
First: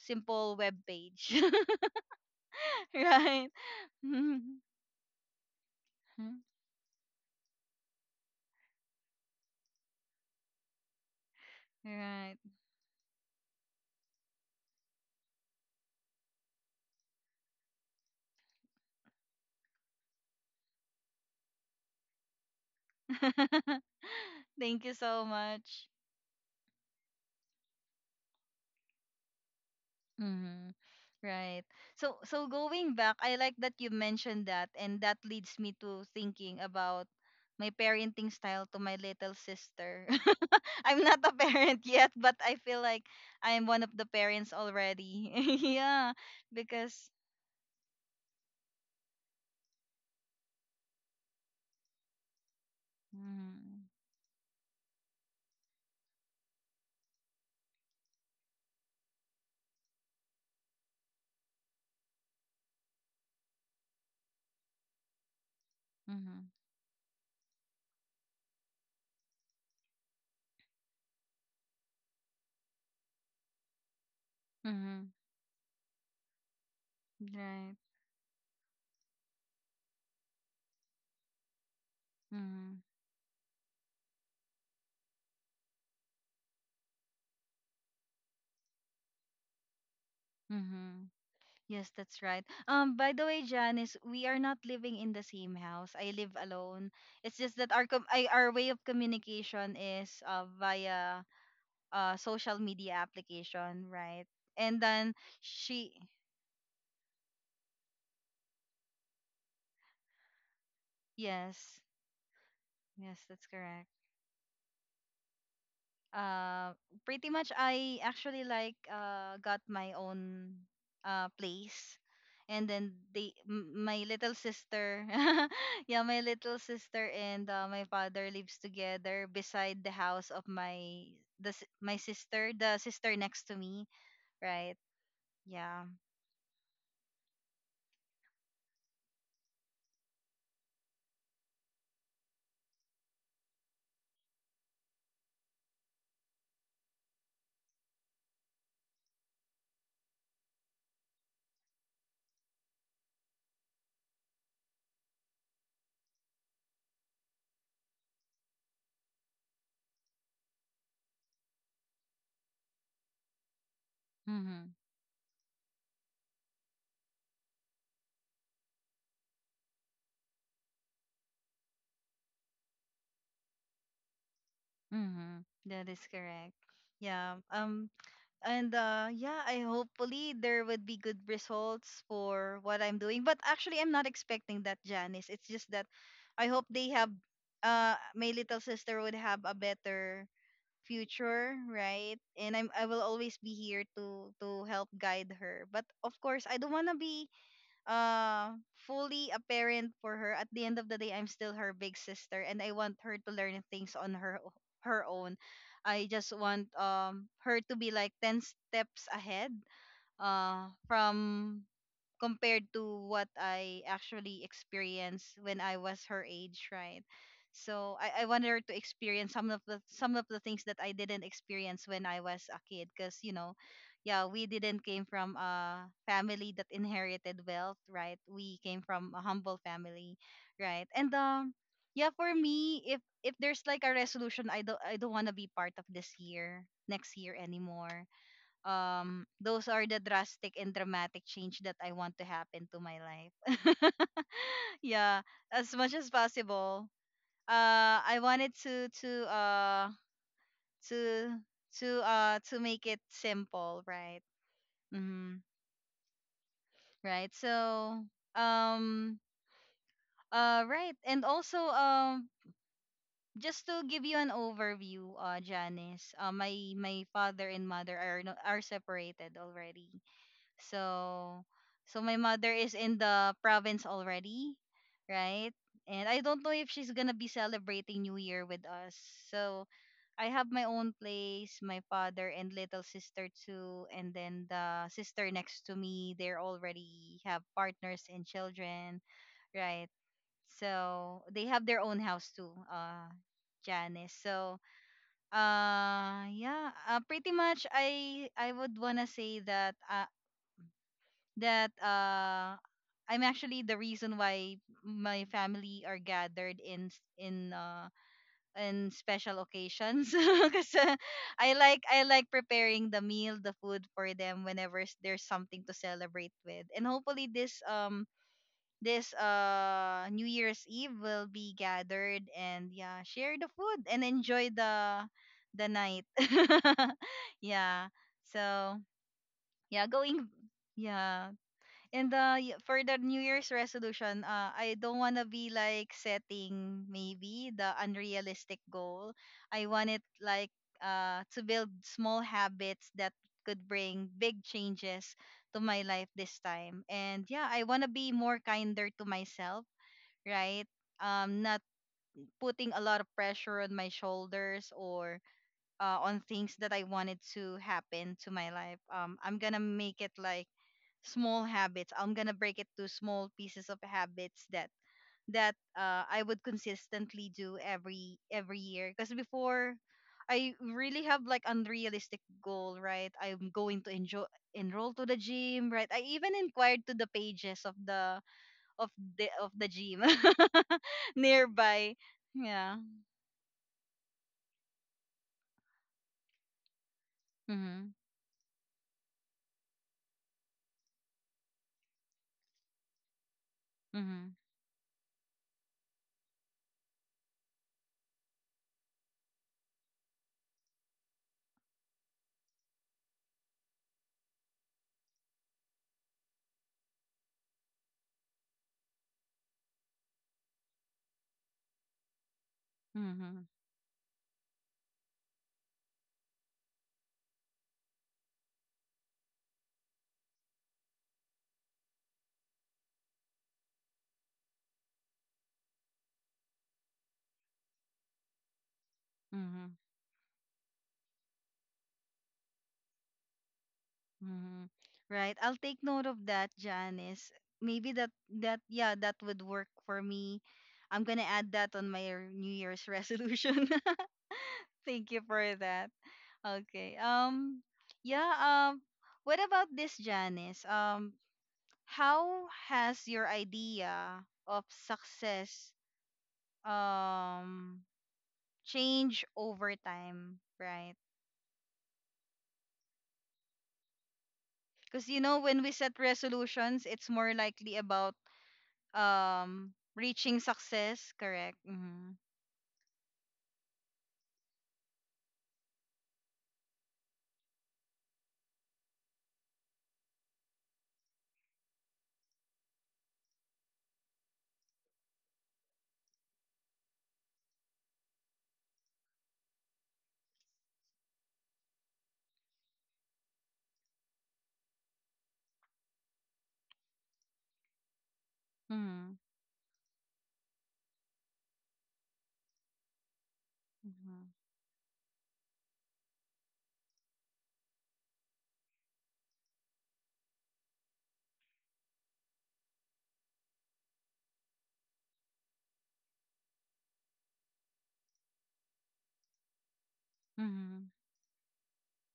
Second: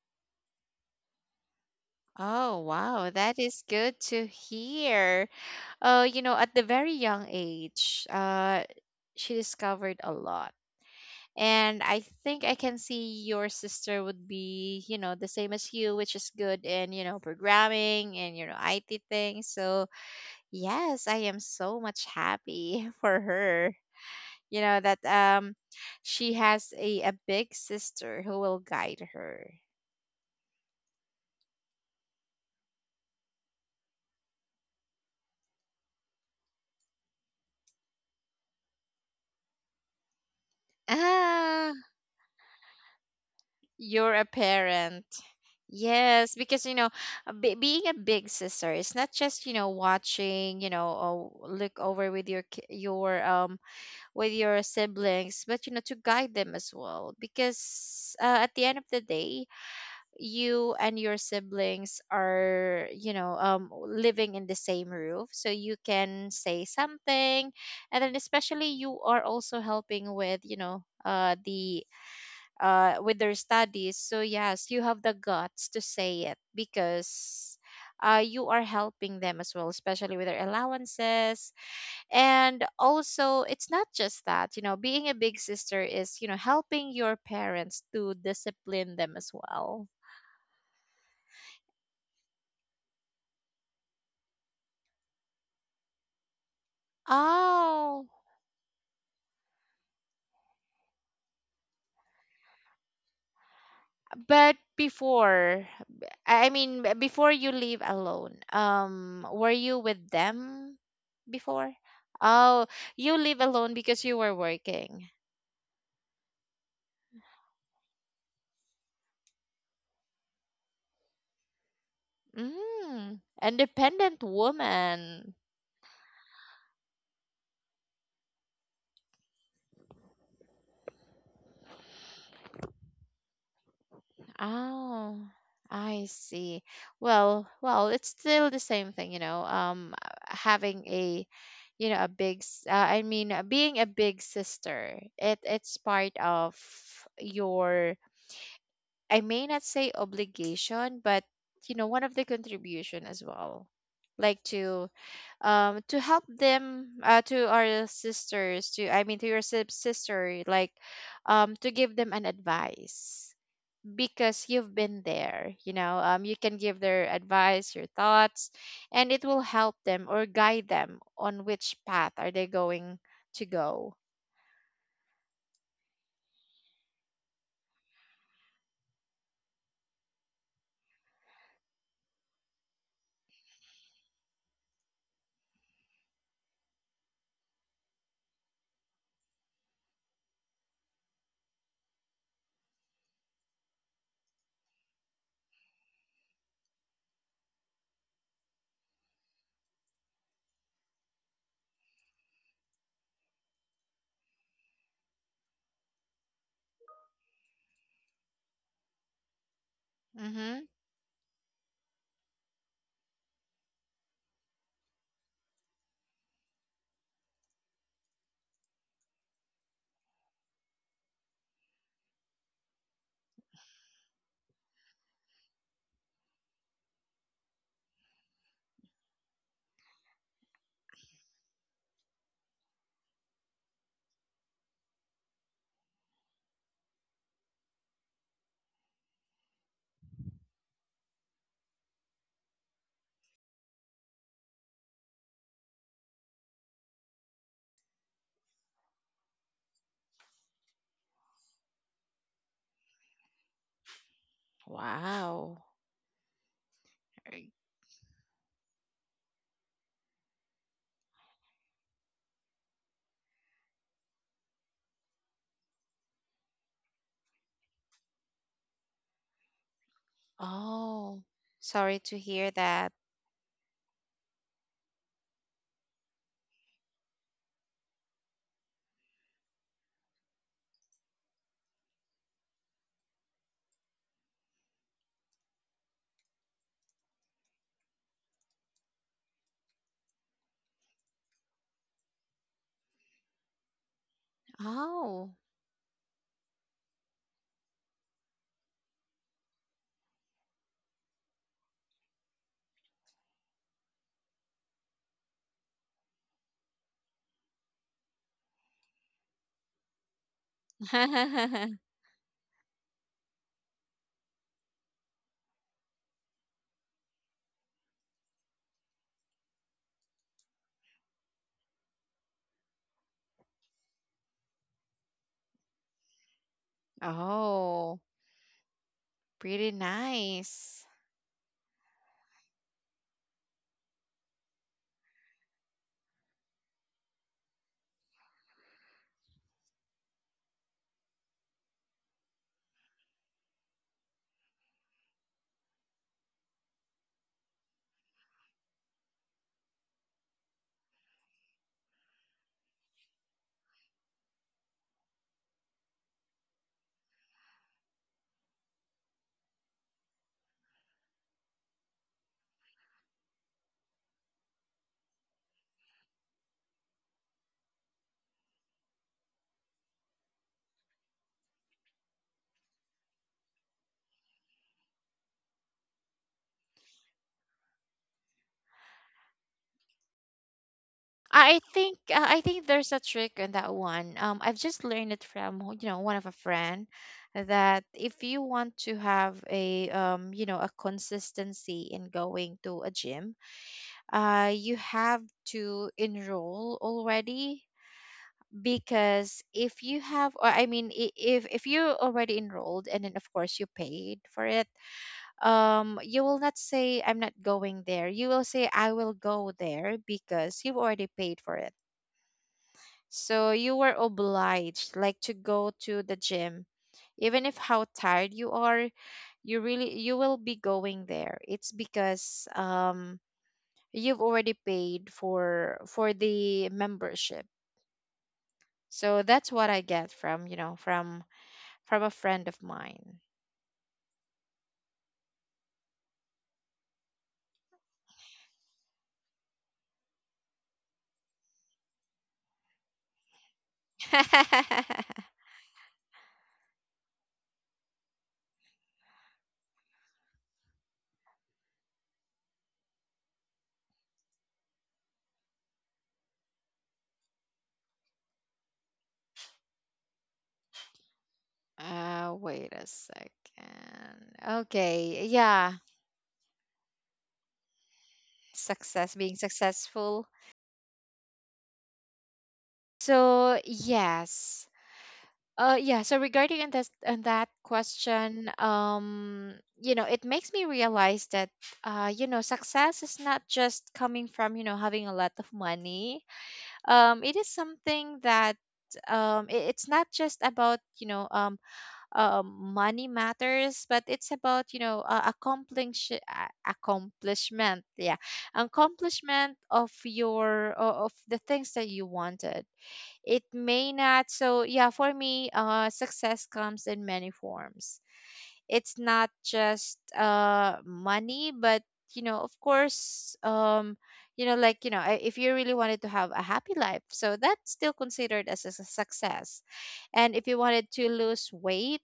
A: simple web page.
B: Oh,
A: *laughs*
B: wow. That
A: Right.
B: is good to
A: *laughs*
B: hear. Uh, you know, at the very young age, uh, she discovered a lot. And I
A: Right.
B: think I can see your sister would be, you know, the same as you, which is good in, you know, programming and, you know, I T things. So, yes, I am so much happy *laughs* for her.
A: *laughs*
B: You know,
A: Thank you
B: that
A: so
B: um,
A: much.
B: she has a, a big sister who will guide her.
A: Mhm. Right. So so going back, I like that you mentioned that, and that leads me to thinking about my parenting style to my little sister. *laughs* I'm not a
B: Ah,
A: parent *laughs* yet, but I feel like I'm one of the
B: you're a
A: parents
B: parent.
A: already. *laughs* Yeah,
B: Yes, because you know,
A: because
B: a bi- being a big sister is not just, you know, watching, you know, oh, look over with your ki- your um,
A: mm-hmm,
B: with your siblings, but you know, to guide them as well. Because uh, at the end of the day, you and your siblings are, you know, um, living in the same roof, so you can
A: mm-hmm,
B: say something, and then especially you are also helping with, you know, uh the uh, with their studies. So yes, you
A: mm-hmm,
B: have the guts to say it because
A: right.
B: uh, you are helping them as well, especially with their allowances. And
A: Mm-hmm,
B: also, it's not just that, you know, being a big sister is, you know, helping your parents to discipline them as well.
A: mm-hmm. Yes, that's right. Um, by the way, Janice, we are not living in the same house. I live alone. It's just that our com-
B: Oh,
A: I, our way of communication is uh, via uh social media application, right?
B: but
A: And then
B: before,
A: she,
B: I mean, b- before you leave alone, um, were you with them before?
A: yes,
B: Oh, you
A: yes,
B: live
A: that's
B: alone
A: correct.
B: because you were working.
A: uh, pretty much I actually like uh, got my own uh, place. And then
B: Mm,
A: they, m- my
B: independent
A: little sister,
B: woman.
A: *laughs* yeah, my little sister and uh, my father lives together beside the house of my the s- my sister, the sister next to me, right?
B: Oh,
A: Yeah.
B: I see. Well, well, it's still the same thing, you know. Um, having a, you know, a big. s- Uh, I mean, uh, being a big sister. It it's part of your. I may not say obligation, but you know, one of the contribution as well, like to um to help them, uh, to our sisters, to I mean to your sib- sister, like um to give them an advice, because
A: Mhm.
B: you've been there, you know, um, you can give their advice, your thoughts, and it will help them or guide them on which path are they going to go.
A: Mhm. That is correct. Yeah. Um, and uh yeah, I hopefully there would be good results for what I'm doing, but actually I'm not expecting that, Janice. It's just that I hope they have uh my little sister would have a better future, right? And i'm i will always be here to to help guide her, but of course I don't want to be uh fully apparent for her. At the end of the day, I'm still her big sister and I want her to learn things on her o- her own. I just want um her to be like ten steps ahead
B: Mm-hmm.
A: uh from compared to what I actually experienced when I was her age, right? So I, I wanted her to experience some of the some of the things that I didn't experience when I was a kid, because you know, yeah, we didn't came from a family that inherited wealth, right? We came from a humble family, right? And um, yeah, for me, if if there's like a resolution, I don't I don't want to be part of this year, next year anymore. Um, those are the drastic and dramatic change that I want to happen to my life. *laughs* Yeah, as much as possible. Uh I wanted to to uh to to uh to make it simple, right? Mhm.
B: Wow.
A: Right. So, um uh right, and also um, just to give you an overview, uh Janice, uh, my my father and mother are no, are separated already.
B: Oh,
A: So, so
B: sorry
A: my
B: to
A: mother
B: hear
A: is
B: that.
A: in the province already, right? And I don't know if she's gonna be celebrating New Year with us. So I have my own place, my father and little sister too, and then the sister next to me. They're already have partners and children, right? So they have their own house too, uh, Janice. So
B: Oh.
A: uh yeah uh, pretty much i i would wanna say that uh, that uh I'm actually the reason why my family are gathered in s- in uh in special occasions *laughs* because I
B: *laughs*
A: like I like preparing the meal, the food for them whenever s- there's something to celebrate with. And hopefully this um this uh New Year's Eve will be gathered, and yeah, share the food and enjoy the the night. *laughs* Yeah.
B: Oh,
A: So,
B: pretty
A: yeah, going
B: nice.
A: yeah, and uh, y- for the New Year's resolution, uh, I don't want to be like setting maybe the unrealistic goal. I want it like uh, to build small habits that could bring big changes to my life this time. And yeah, I want to be more kinder to myself, right? Um, not putting a lot of pressure on my shoulders or uh, on things that I wanted to happen to my life. Um, I'm gonna make it like small habits. I'm gonna break it to small pieces of habits that that uh, I would consistently do every every year. Because before, I really have like unrealistic goal, right? I'm going to enjoy enroll to the gym, right? I even inquired to the pages of the of the of the gym *laughs*
B: I
A: nearby.
B: think, uh, I think
A: Yeah.
B: there's a trick in that one. Um, I've just learned it from, you know, one of a friend, that
A: Mhm.
B: if you want to have a, um, you know, a consistency in going to a gym,
A: Mhm.
B: uh, you have to enroll already, because if you have, or I mean, i- if if you already enrolled and then of course you paid for it, um, you will not say I'm not going there. You will say I will go there because you've already paid for it,
A: Mhm.
B: so you were obliged like to go to the gym. Even if how tired you are, you really you will be going there. It's because um, you've already paid for for the membership. So that's what
A: Mhm.
B: I get from, you know, from from a friend of mine.
A: Hmm. Right. I'll take note of that, Janice. Maybe that that yeah, that would work for me. I'm gonna add that on my *laughs* r- New Year's resolution. *laughs* Thank
B: *laughs*
A: you for that. Okay. Um, yeah, um, what about this, Janice? Um, how has your idea of success um, change over time, right?
B: Uh, wait a second.
A: Because you
B: Okay,
A: know, when we
B: yeah,
A: set resolutions, it's more likely about
B: success, being
A: um,
B: successful.
A: reaching success, correct? Mm-hmm.
B: So, yes. Uh, yeah, so regarding on this on that question, um, you know, it makes me realize that uh, you know, success is not just coming from, you know, having a lot of money. Um, it is something that um it, it's not just about, you know, um um money matters, but it's about, you know, uh, accomplish uh, accomplishment, yeah.
A: Mm-hmm.
B: Accomplishment of your o- of the things that you wanted, it may
A: Mm-hmm.
B: not. So, yeah, for me, uh, success comes in many forms. It's not just uh, money, but, you know, of course, um, you know, like, you know, i- if you really wanted to have a happy life, so that's still considered as a su- success. And if you
A: Mm-hmm.
B: wanted to lose weight,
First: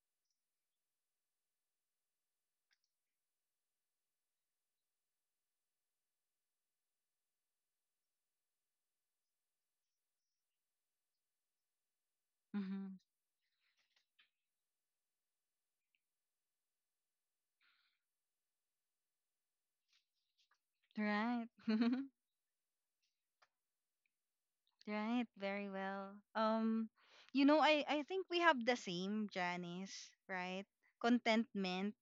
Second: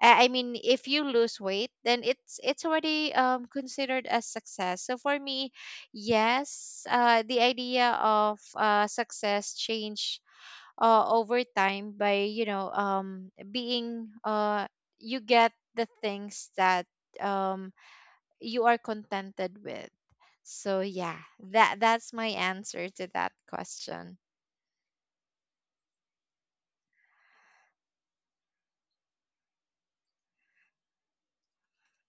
B: I I mean, if you lose weight, then it's it's already um, considered as success. So for me, yes, uh, the idea of uh, success changed uh, over time by you know
A: Mm-hmm.
B: um being uh you get the things that um you are contented with, so yeah,
A: Right.
B: that
A: *laughs*
B: that's my answer to that question.
A: Right, very well. Um, you know, i i think we have the same, Janice, right? Contentment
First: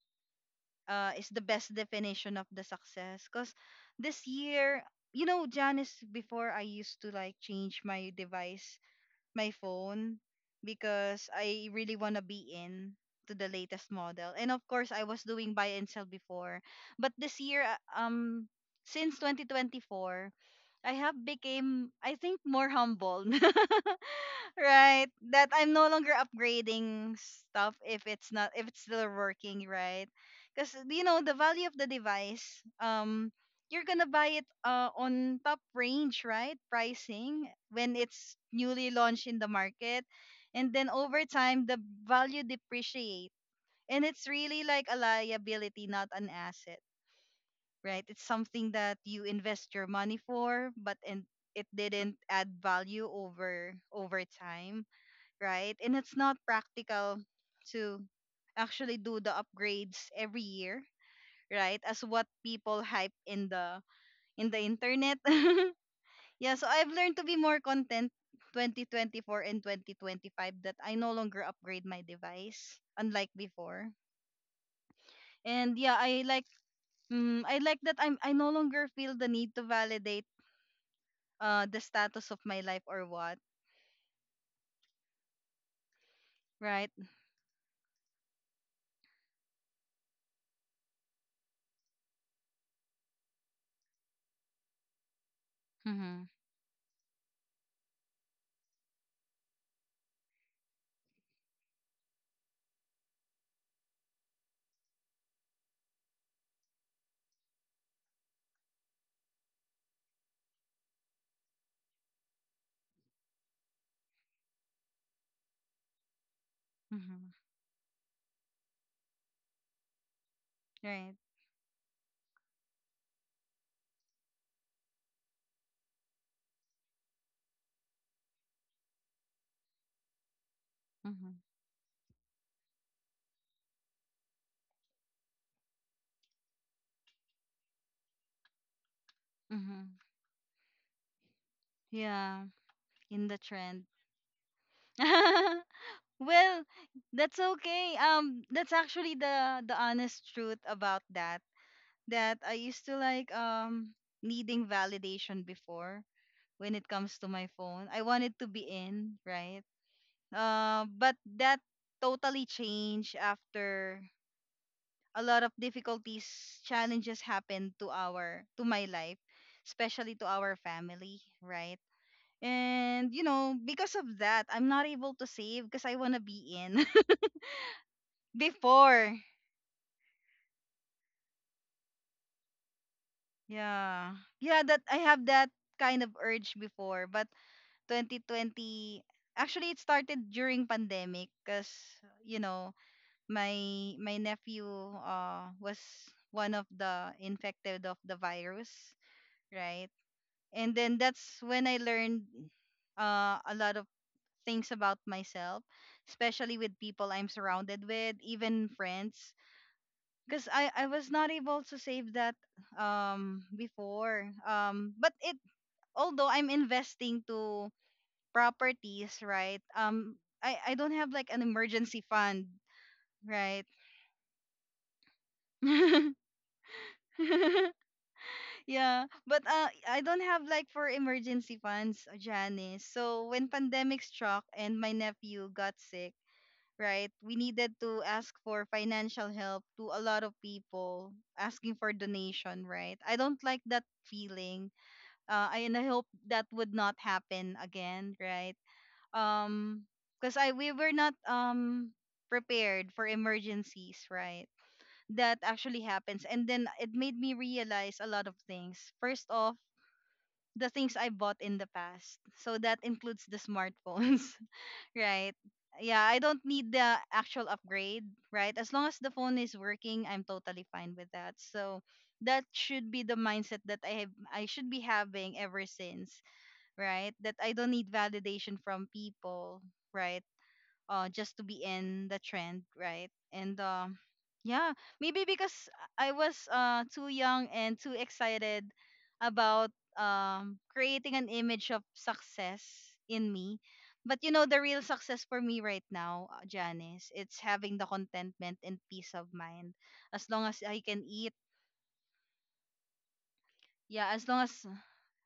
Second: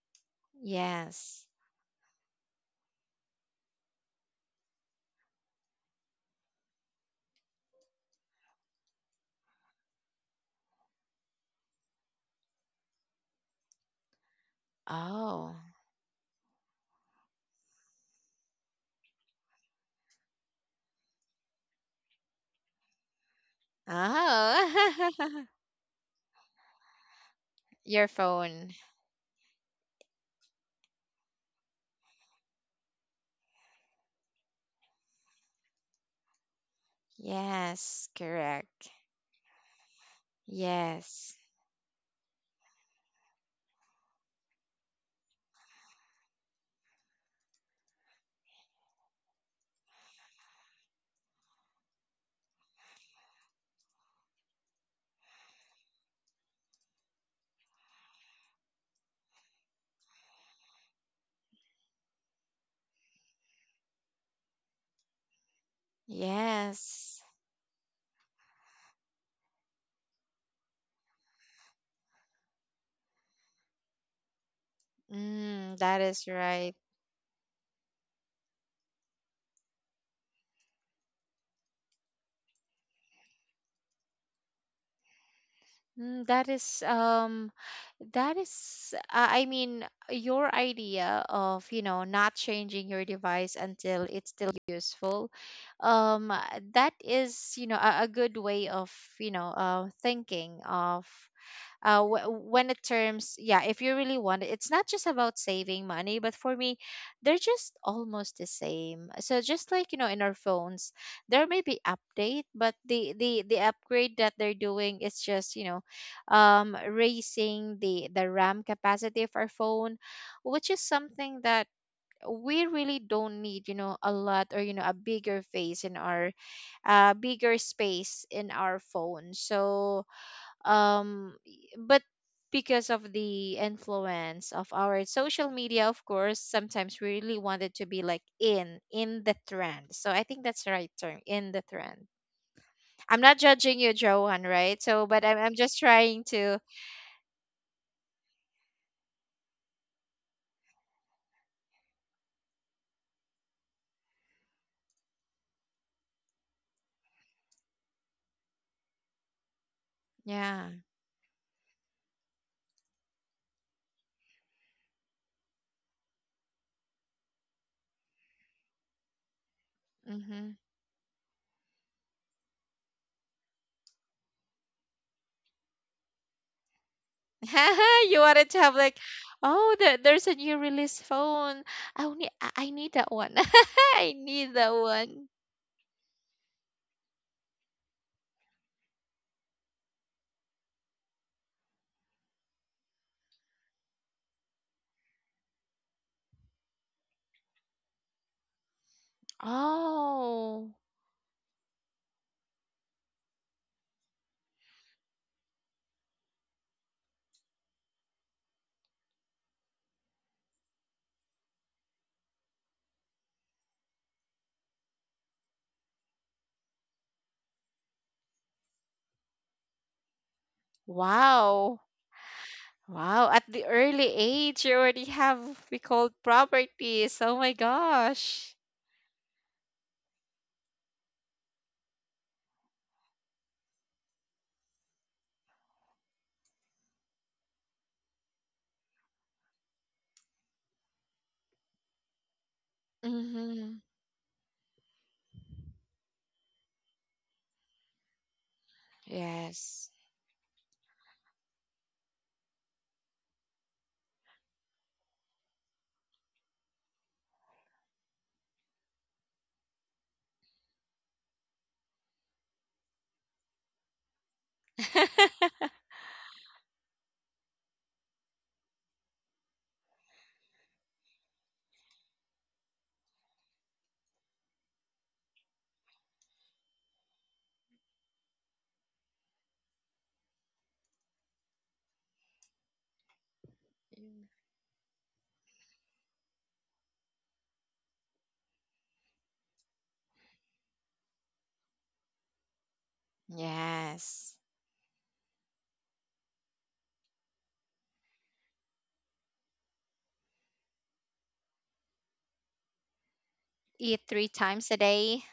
A: uh is the
B: Yes.
A: best definition of the success. Because this year, you know, Janice, before I used to like change my device, my phone, because I really want to be in to the latest model. And of course, I was
B: Oh,
A: doing buy and sell before, but this year uh, um since twenty twenty-four, I have became I think more humble. *laughs* Right,
B: oh.
A: that I'm no longer upgrading stuff
B: *laughs* Your
A: if it's not if
B: phone.
A: it's still working, right? Because you know, the value of the device, um, you're gonna buy it uh, on top range, right, pricing, when
B: Yes,
A: it's
B: correct.
A: newly launched in the market. And then over
B: Yes.
A: time, the value depreciate, and it's really like a liability, not an asset, right? It's something that you invest your money for, but and it didn't add value over over time, right? And it's not practical to actually do the upgrades every year, right? As what people hype in the in the internet. *laughs* Yeah, so I've learned
B: Yes.
A: to be more content twenty twenty-four and twenty twenty-five, that I no longer upgrade my device unlike before.
B: Mm,
A: And yeah,
B: that
A: I
B: is
A: like
B: right.
A: mm, I like that I'm I no longer feel the need to validate uh the status of my life or what,
B: Mm, that is,
A: right?
B: um, that is, uh, I mean, your idea of, you know, not changing your device until it's still useful, um,
A: Mhm.
B: uh, that is, you know, a, a good way of, you know, uh, thinking of uh, wh- when it terms, yeah, if you really want it, it's not just about saving money, but for me, they're just almost the same. So just like you know, in our phones, there may be update, but the the the upgrade that they're doing is just you know, um,
A: Mhm.
B: raising the the RAM capacity of our phone, which is
A: Right.
B: something that we really don't need you know a lot, or you know a bigger face in our uh bigger space in our phone. So um
A: Mhm.
B: y- but because of the influence of our social media, of course sometimes we really wanted to be like in in the trend.
A: Mhm.
B: So I think that's the right term, in the trend.
A: Yeah.
B: I'm
A: In the
B: not judging
A: trend.
B: you, Johan, right? So but i'm, I'm
A: *laughs*
B: just trying to.
A: Well, that's okay. Um, that's actually the the honest truth about that. That I used to like um, needing validation before when it comes to my phone. I wanted to be in, right?
B: Yeah.
A: Uh, but that totally changed after a lot of difficulties, challenges happened to our to my life, especially to
B: Mm-hmm.
A: our family, right? And you know, because of that, I'm not able to save because I want to be in
B: *laughs* You
A: *laughs*
B: wanted to have like,
A: before.
B: oh, there, there's a new release phone. i need i I need that one. *laughs* I
A: Yeah.
B: need
A: Yeah,
B: that
A: that I have
B: one.
A: that kind of urge before, but twenty twenty, actually it started during pandemic, cuz you know, my my nephew uh was one of the infected of the virus, right?
B: Oh,
A: And then that's when I learned uh a lot of things about myself, especially with people I'm surrounded with, even friends. Because I, I was not able to save that um, before. Um, but it although I'm investing to properties, right? Um, I, I don't have like an
B: wow.
A: emergency fund,
B: Wow, at the
A: right?
B: early age, you already have we called properties. Oh my
A: *laughs*
B: gosh.
A: Yeah. But uh, I don't have like for emergency funds, Janice. So when pandemic struck and my nephew got sick, right? We needed to ask for financial help to a lot of people, asking for donation, right? I don't like
B: Mm-hmm.
A: that feeling. Uh, I- and I hope that would not happen again, right? Um,
B: Yes.
A: because I we were not um, prepared for emergencies, right? That actually happens, and then it made me realize a lot of things. First off. The things I bought in the past. So that includes the smartphones. Right.
B: *laughs*
A: Yeah, I don't need the actual upgrade, right? As long as the phone is working, I'm totally fine with that. So that should be the mindset that I have I should be having ever since, right? That I don't need validation from people, right? Uh just to be in the trend, right? And um yeah maybe because I was uh too young and too excited about um creating an image of success in me. But
B: Yes.
A: you know, the real success for me right now, uh, Janice, it's having the contentment and peace of mind. As long as I can eat,
B: Eat
A: yeah,
B: three
A: as long
B: times
A: as
B: a day.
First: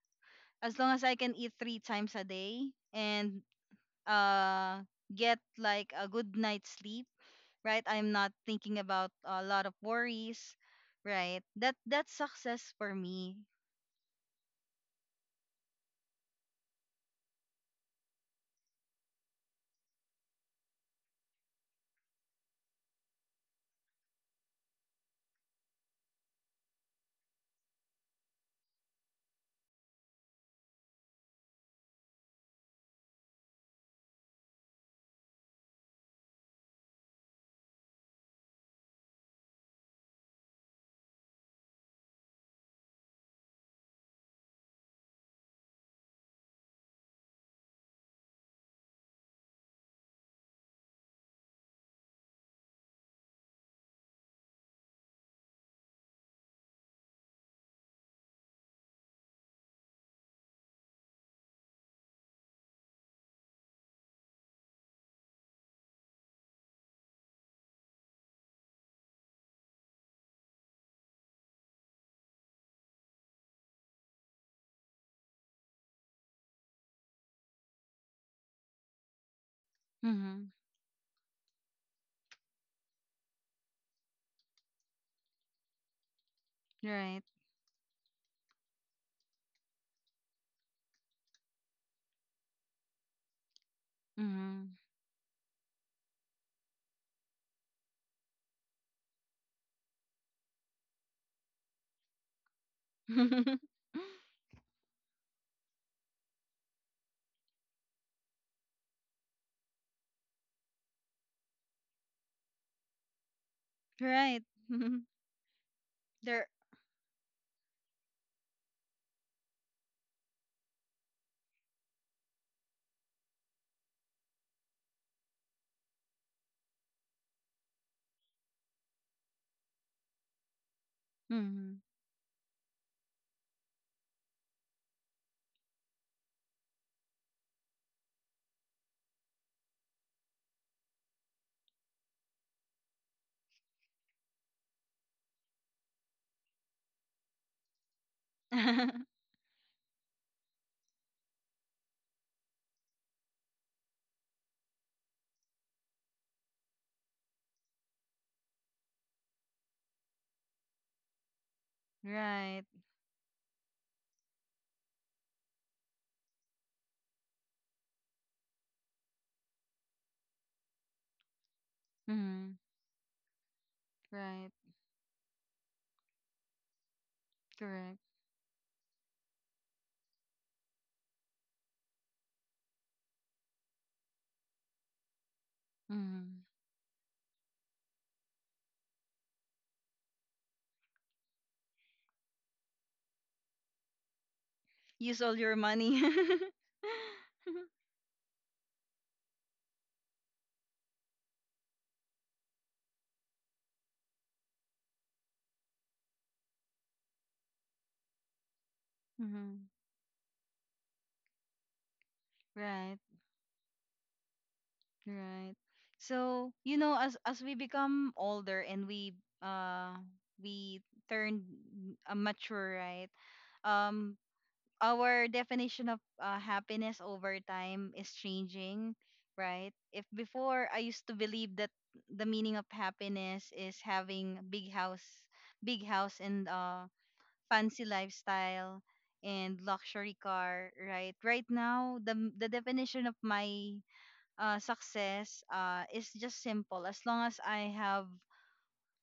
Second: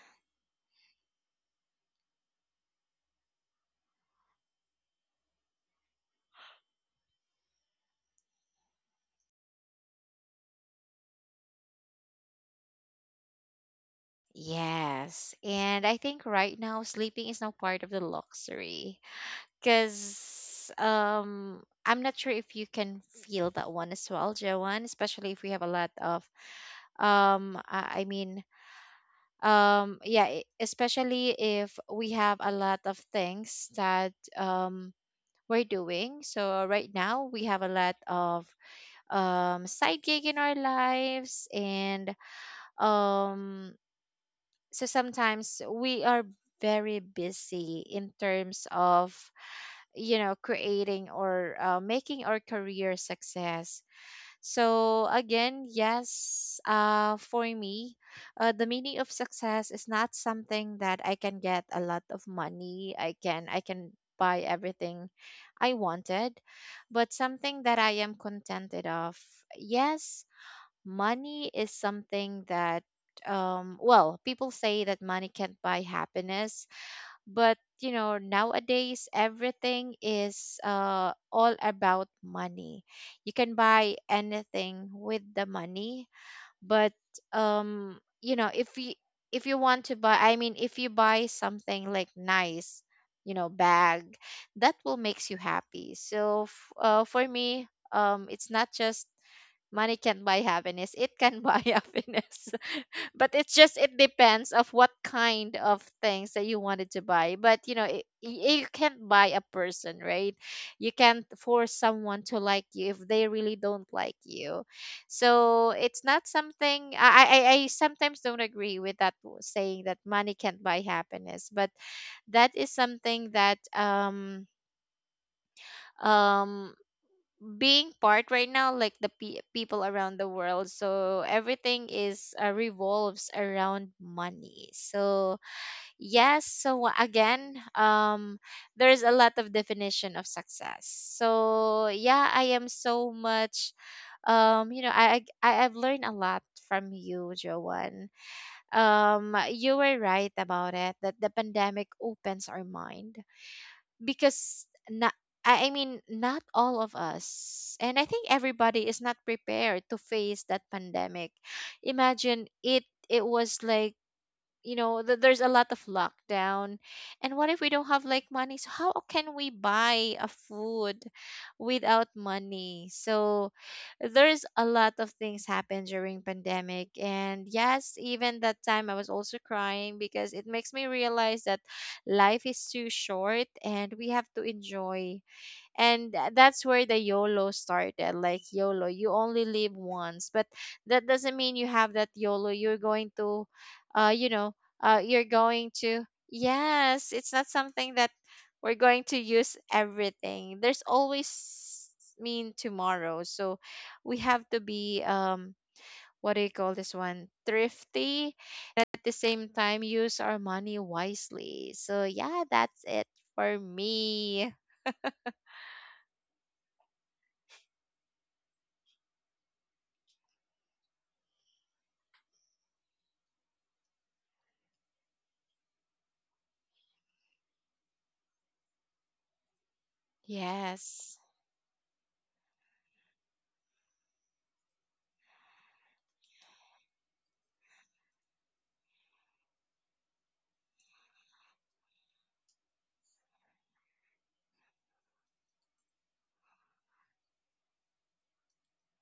A: as long as I can eat three times a day and uh get like a good night's sleep, right? I'm not thinking about a lot of worries, right? That that's success for me.
B: Yes. And I think right now, sleeping is now part of the luxury. Cause um I'm not sure if you can feel that one as well, Joanne, especially if we have a lot of um I I mean um yeah, e- especially if we have a lot of things that um we're doing. So right now we have a lot of um side gig in our lives, and um so sometimes we are very busy in terms of you know creating or uh, making our career success. So again, yes, uh, for me, uh, the meaning of success is not something that I can get a lot of money. I can I can buy everything I wanted, but something that I am contented of. Yes, money is something that um, well, people say that money can't buy happiness, but you know nowadays everything
A: Mm-hmm.
B: is uh, all about money. You can buy anything with the money, but
A: Right.
B: um you know, if you if you want to buy, i mean if you buy something like nice you know bag,
A: Mm-hmm.
B: that will makes you happy. So f- uh, for me um it's not just money can't buy happiness, it can buy *laughs* happiness, but it's
A: *laughs*
B: just, it depends of what kind of things that you wanted to buy. But you know it, you can't buy a person, right? You can't force someone to like you if they really don't like
A: right.
B: you.
A: Mm-hmm.
B: So it's not
A: There.
B: something i i, I sometimes don't agree with that w- saying that money can't buy happiness, but that is something that um um being part right now like the pe- people around the world, so
A: Mm-hmm.
B: everything is uh, revolves around money. So yes, so wha- again um there's a lot of definition of success. So yeah, I am so much um you know i i I've learned a lot from you, Joanne.
A: *laughs*
B: Um you were right about it, that the pandemic opens our mind, because not, I I mean, not all of us, and I think everybody is not prepared to face that pandemic. Imagine
A: right.
B: it. It was like you know th- there's a lot of lockdown, and what if we don't have like money, so how can we buy a food without
A: Mm-hmm.
B: money? So there's
A: Right.
B: a lot of things happen during pandemic, and yes,
A: Correct.
B: even that time I was also crying because it makes me realize that life is too short and we have to enjoy. And tha-
A: Mm-hmm.
B: that's where the YOLO started. Like YOLO, you only live once, but that doesn't mean you have that yolo, you're going to, uh, you know, uh,
A: Use
B: you're
A: all your
B: going
A: money.
B: to. Yes, it's not
A: *laughs*
B: something that we're going to use everything. There's always mean tomorrow, so we have to be um, what do you call this one, thrifty. At the same
A: mm-hmm.
B: time, use our money wisely. So yeah, that's
A: Right.
B: it for me.
A: Right. So, you know, as as we become older and we uh we turn uh, mature, right? Um our definition of uh, happiness over time is changing, right? If before I used to
B: Yes.
A: believe that the meaning of happiness is having big house, big house and uh fancy lifestyle and luxury car, right? Right now, the the definition of my uh, success uh, is just simple. As long as I have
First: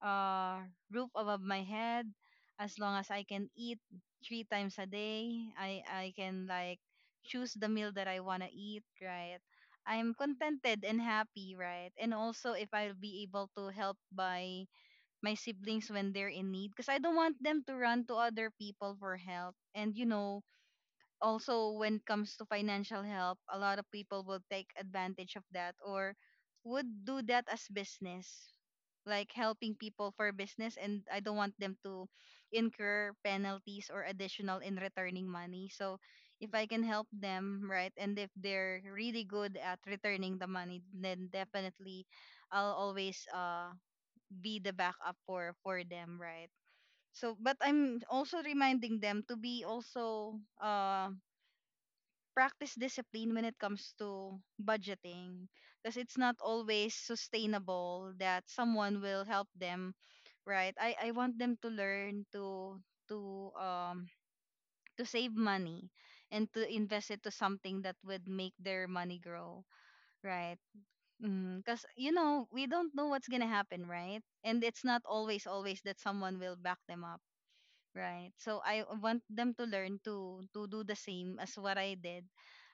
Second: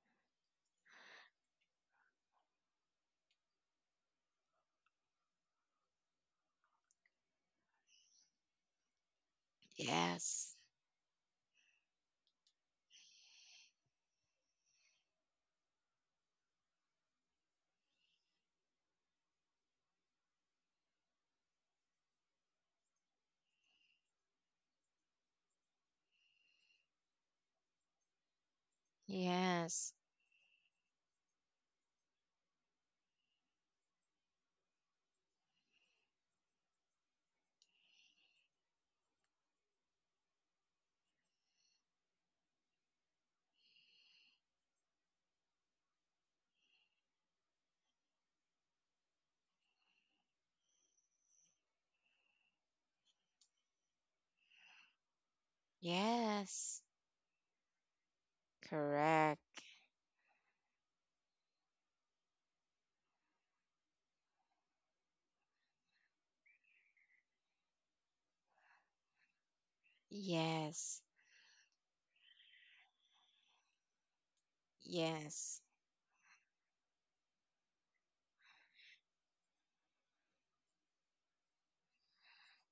A: uh, roof above my head, as long as I can eat three times a day, I I can like choose the meal that I wanna eat, right? I'm
B: Yes.
A: contented and happy, right? And also if I'll be able to help by my siblings when they're in need, because I don't want them to run to other people for help. And you know, also when it comes to financial help, a lot of people will take advantage of that, or would do that as business, like helping
B: Yes.
A: people for business, and I don't want them to incur penalties or additional in returning money. So if I can help them, right, and if they're really good at returning the money, then definitely I'll always uh be the backup for for them, right? So but I'm also reminding them to be also uh practice discipline when it comes to budgeting, because it's not
B: Yes.
A: always sustainable that someone will
B: Correct.
A: help them, right? I i want them to learn to to um to save money and to invest it to something that would make their money grow, right?
B: Yes.
A: Because you know, we don't know what's gonna happen, right? And it's not always
B: Yes.
A: always that someone will back them up, right? So I want them to learn to to do the same as what I did,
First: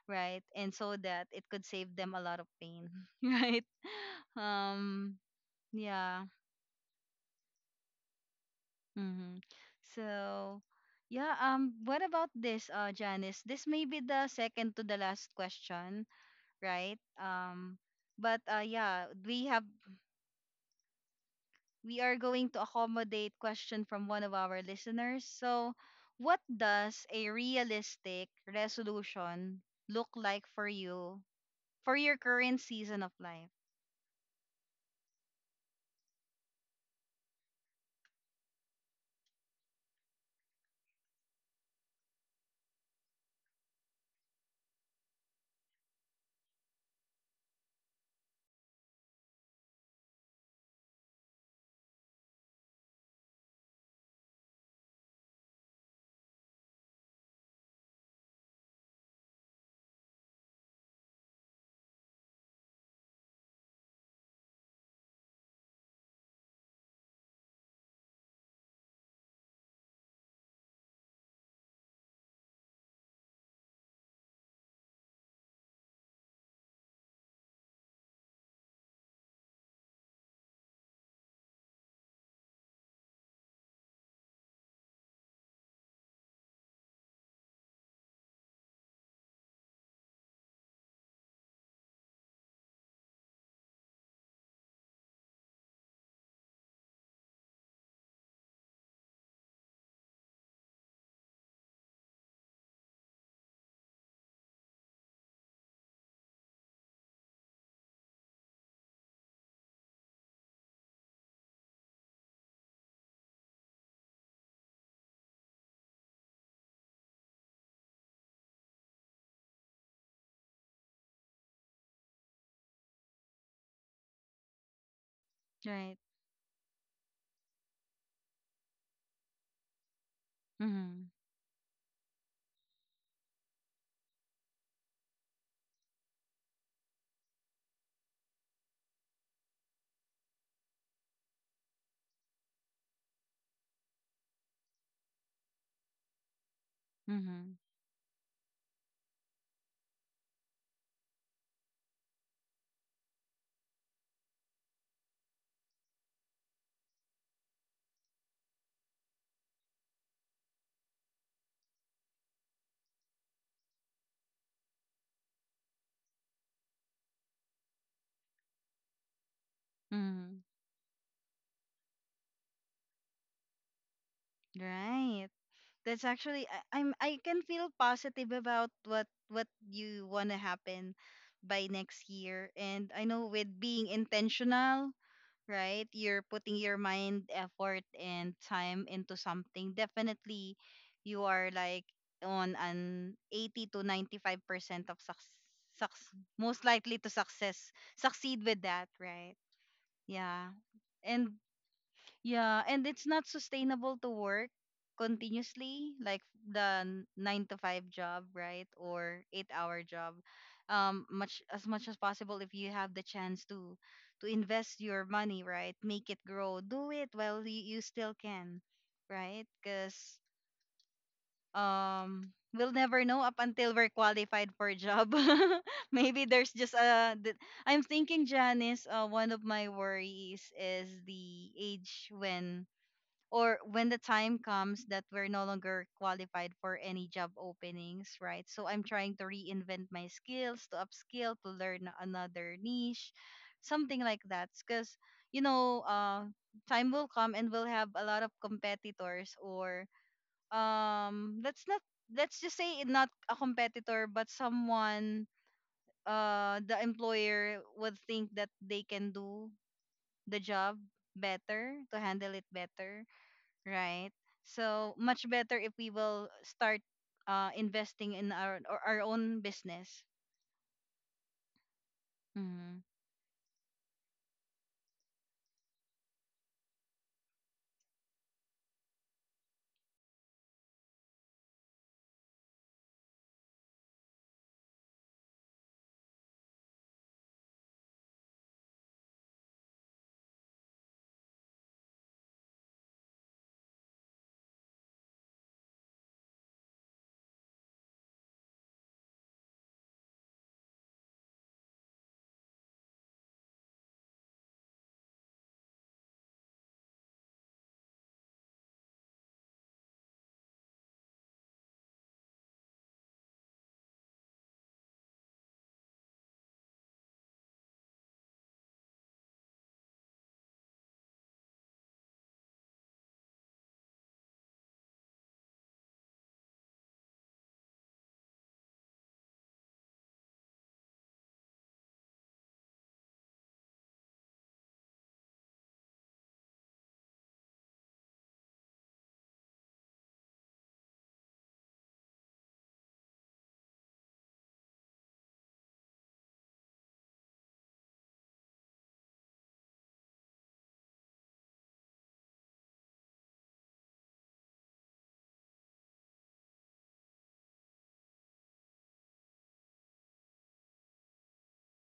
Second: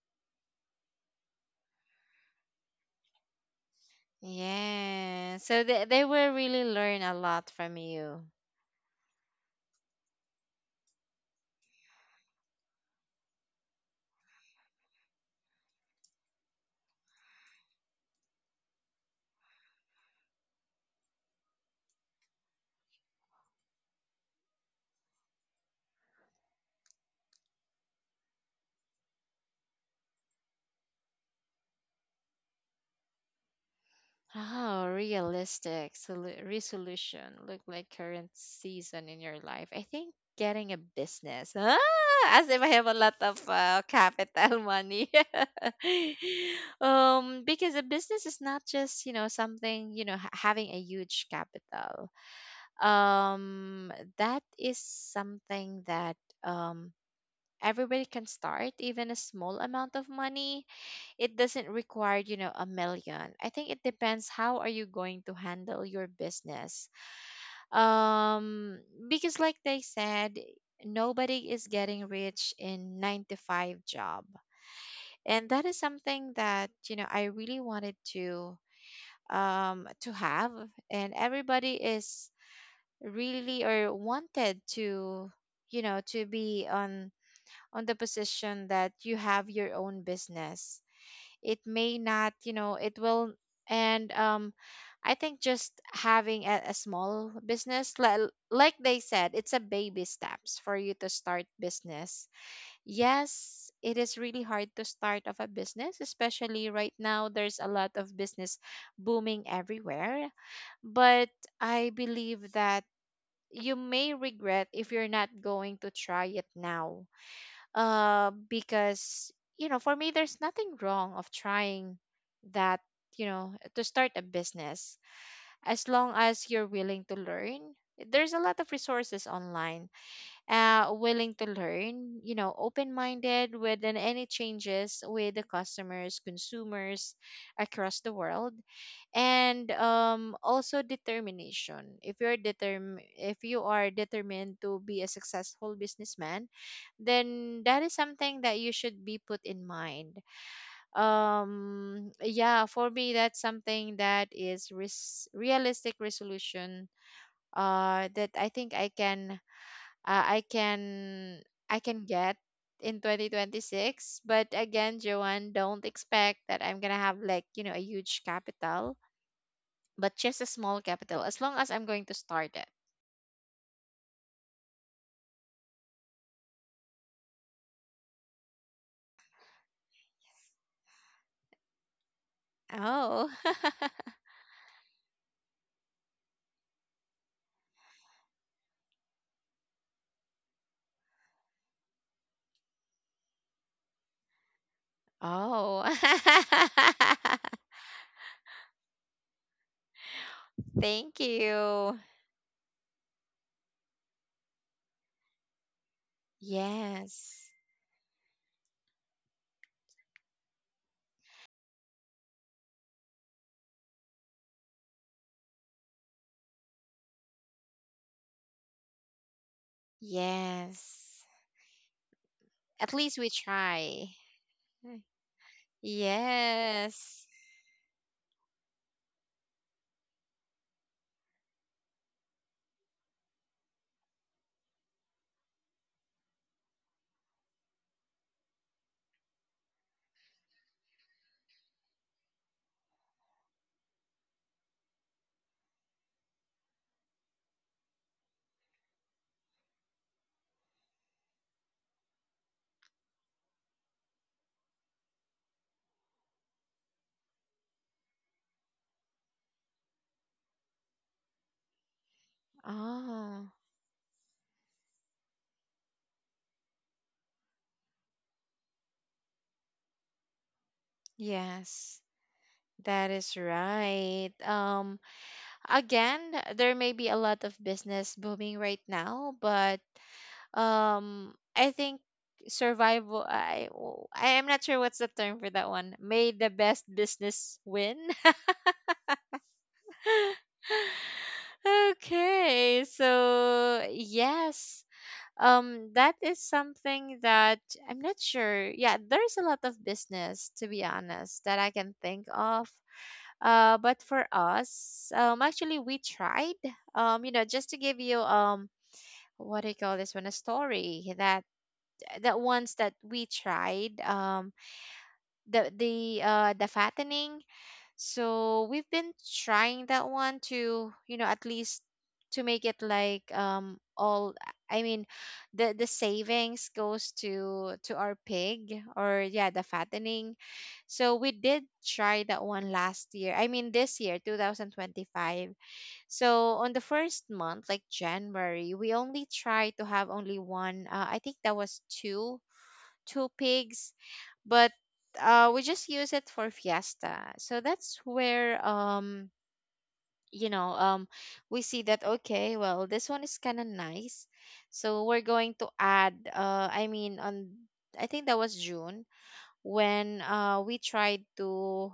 A: right? And so that it could save them a lot of pain, *laughs* right? Um,
B: Yes. So they, they
A: yeah.
B: will really learn a lot from you.
A: Mm-hmm. So, yeah. Um, what about this, uh, Janice? This may be the second to the last question, right? Um, but uh, Yeah, we have we are going to accommodate question from one of our listeners. So, what does a realistic resolution look like for you, for your current season of life?
B: Oh, realistic solu- resolution. Look like current season in your life. I think getting a business. Ah, as if I have a lot of uh, capital *laughs* money. *laughs* um, because a business is not just, you know, something, you know, ha- having a huge capital. um that is something that um everybody can start even a small amount of money. It doesn't require you know a million. I think it depends how are you going to handle your business, um because like they said, nobody is getting rich in nine to five job, and that is something that you know I really wanted to um to have. And everybody is really or wanted to you know to be on on the position that you have your own business. It may not, you know, it will. And um I think just having a, a small business, li- like they said, it's a baby steps for you to start business. Yes, it is really hard to start of a business, especially right now there's a lot of business booming everywhere. But I believe that you may regret if you're not going to try it now. Uh, because, you know, for me, there's nothing wrong of trying that, you know, to start a business, as
A: Right.
B: long as you're willing to learn. There's a lot of resources online, uh,
A: Mhm.
B: willing to learn, you know, open minded with an- any changes with the customers, consumers across the world, and um, also determination. If you're determ- if you are determined to be a successful businessman,
A: Mhm.
B: then that is something that you should be put in mind. Um, yeah, for me, that's something that is res- realistic resolution. Uh, that I think I can uh, I can I can get in twenty twenty-six. But again, Joanne, don't expect that I'm gonna have like you know a huge capital, but just
A: Mhm.
B: a small capital as long as I'm going to start it.
A: Right. That's actually, I, I'm I can feel positive about what what you want to happen by next year. And I know
B: Oh.
A: with being intentional, right? You're putting your mind, effort, and time into something. Definitely, you are like on an eighty to ninety-five percent of
B: *laughs*
A: success, suc-
B: Oh.
A: most likely to success, succeed with that, right? Yeah.
B: *laughs* Thank
A: And
B: you.
A: yeah, and it's not sustainable to work continuously, like the n-
B: Yes,
A: nine to five job, right? Or eight hour job. Um, much as much as possible, if you have the chance to to invest your money, right? Make it grow. Do it while you, you still can, right? Because
B: yes.
A: um we'll
B: At
A: never
B: least
A: know
B: we
A: up until we're
B: try.
A: qualified for a
B: Mm.
A: job. *laughs* Maybe there's just a
B: Yes.
A: th- I'm thinking, Janice, uh, one of my worries is the age when or when the time comes that we're no longer qualified for any job openings, right? So I'm trying to reinvent my skills, to upskill, to learn another niche, something like that. Because, you know, uh, time will come and we'll have a lot of competitors, or um let's not, let's just say it not a competitor but someone, uh the employer would think that they can do the job better, to handle it better,
B: Oh,
A: right? So much better if we will start uh, investing in our or our own business.
B: yes.
A: Mm-hmm.
B: That is right. Um, again, there may be a lot of business booming right now, but um, I think survival. I, oh, I am not sure what's the term for that one. May the best business win. *laughs* Okay, so yes, um, that is something that I'm not sure. Yeah, there's a lot of business to be honest that I can think of. Uh, but for us, um, actually we tried. Um, you know, just to give you um what do you call this one, a story that that ones that we tried um the the uh the fattening. So we've been trying that one to you know at least to make it like um all, i mean the the savings goes to to our pig, or yeah, the fattening. So we did try that one last year, i mean this year twenty twenty-five. So on the first month, like January, we only tried to have only one. Uh, I think that was two two pigs, but uh, we just use it for fiesta. So that's where um you know um we see that okay, well this one is kind of nice. So we're going to add. Uh, I mean on I think that was June when uh we tried to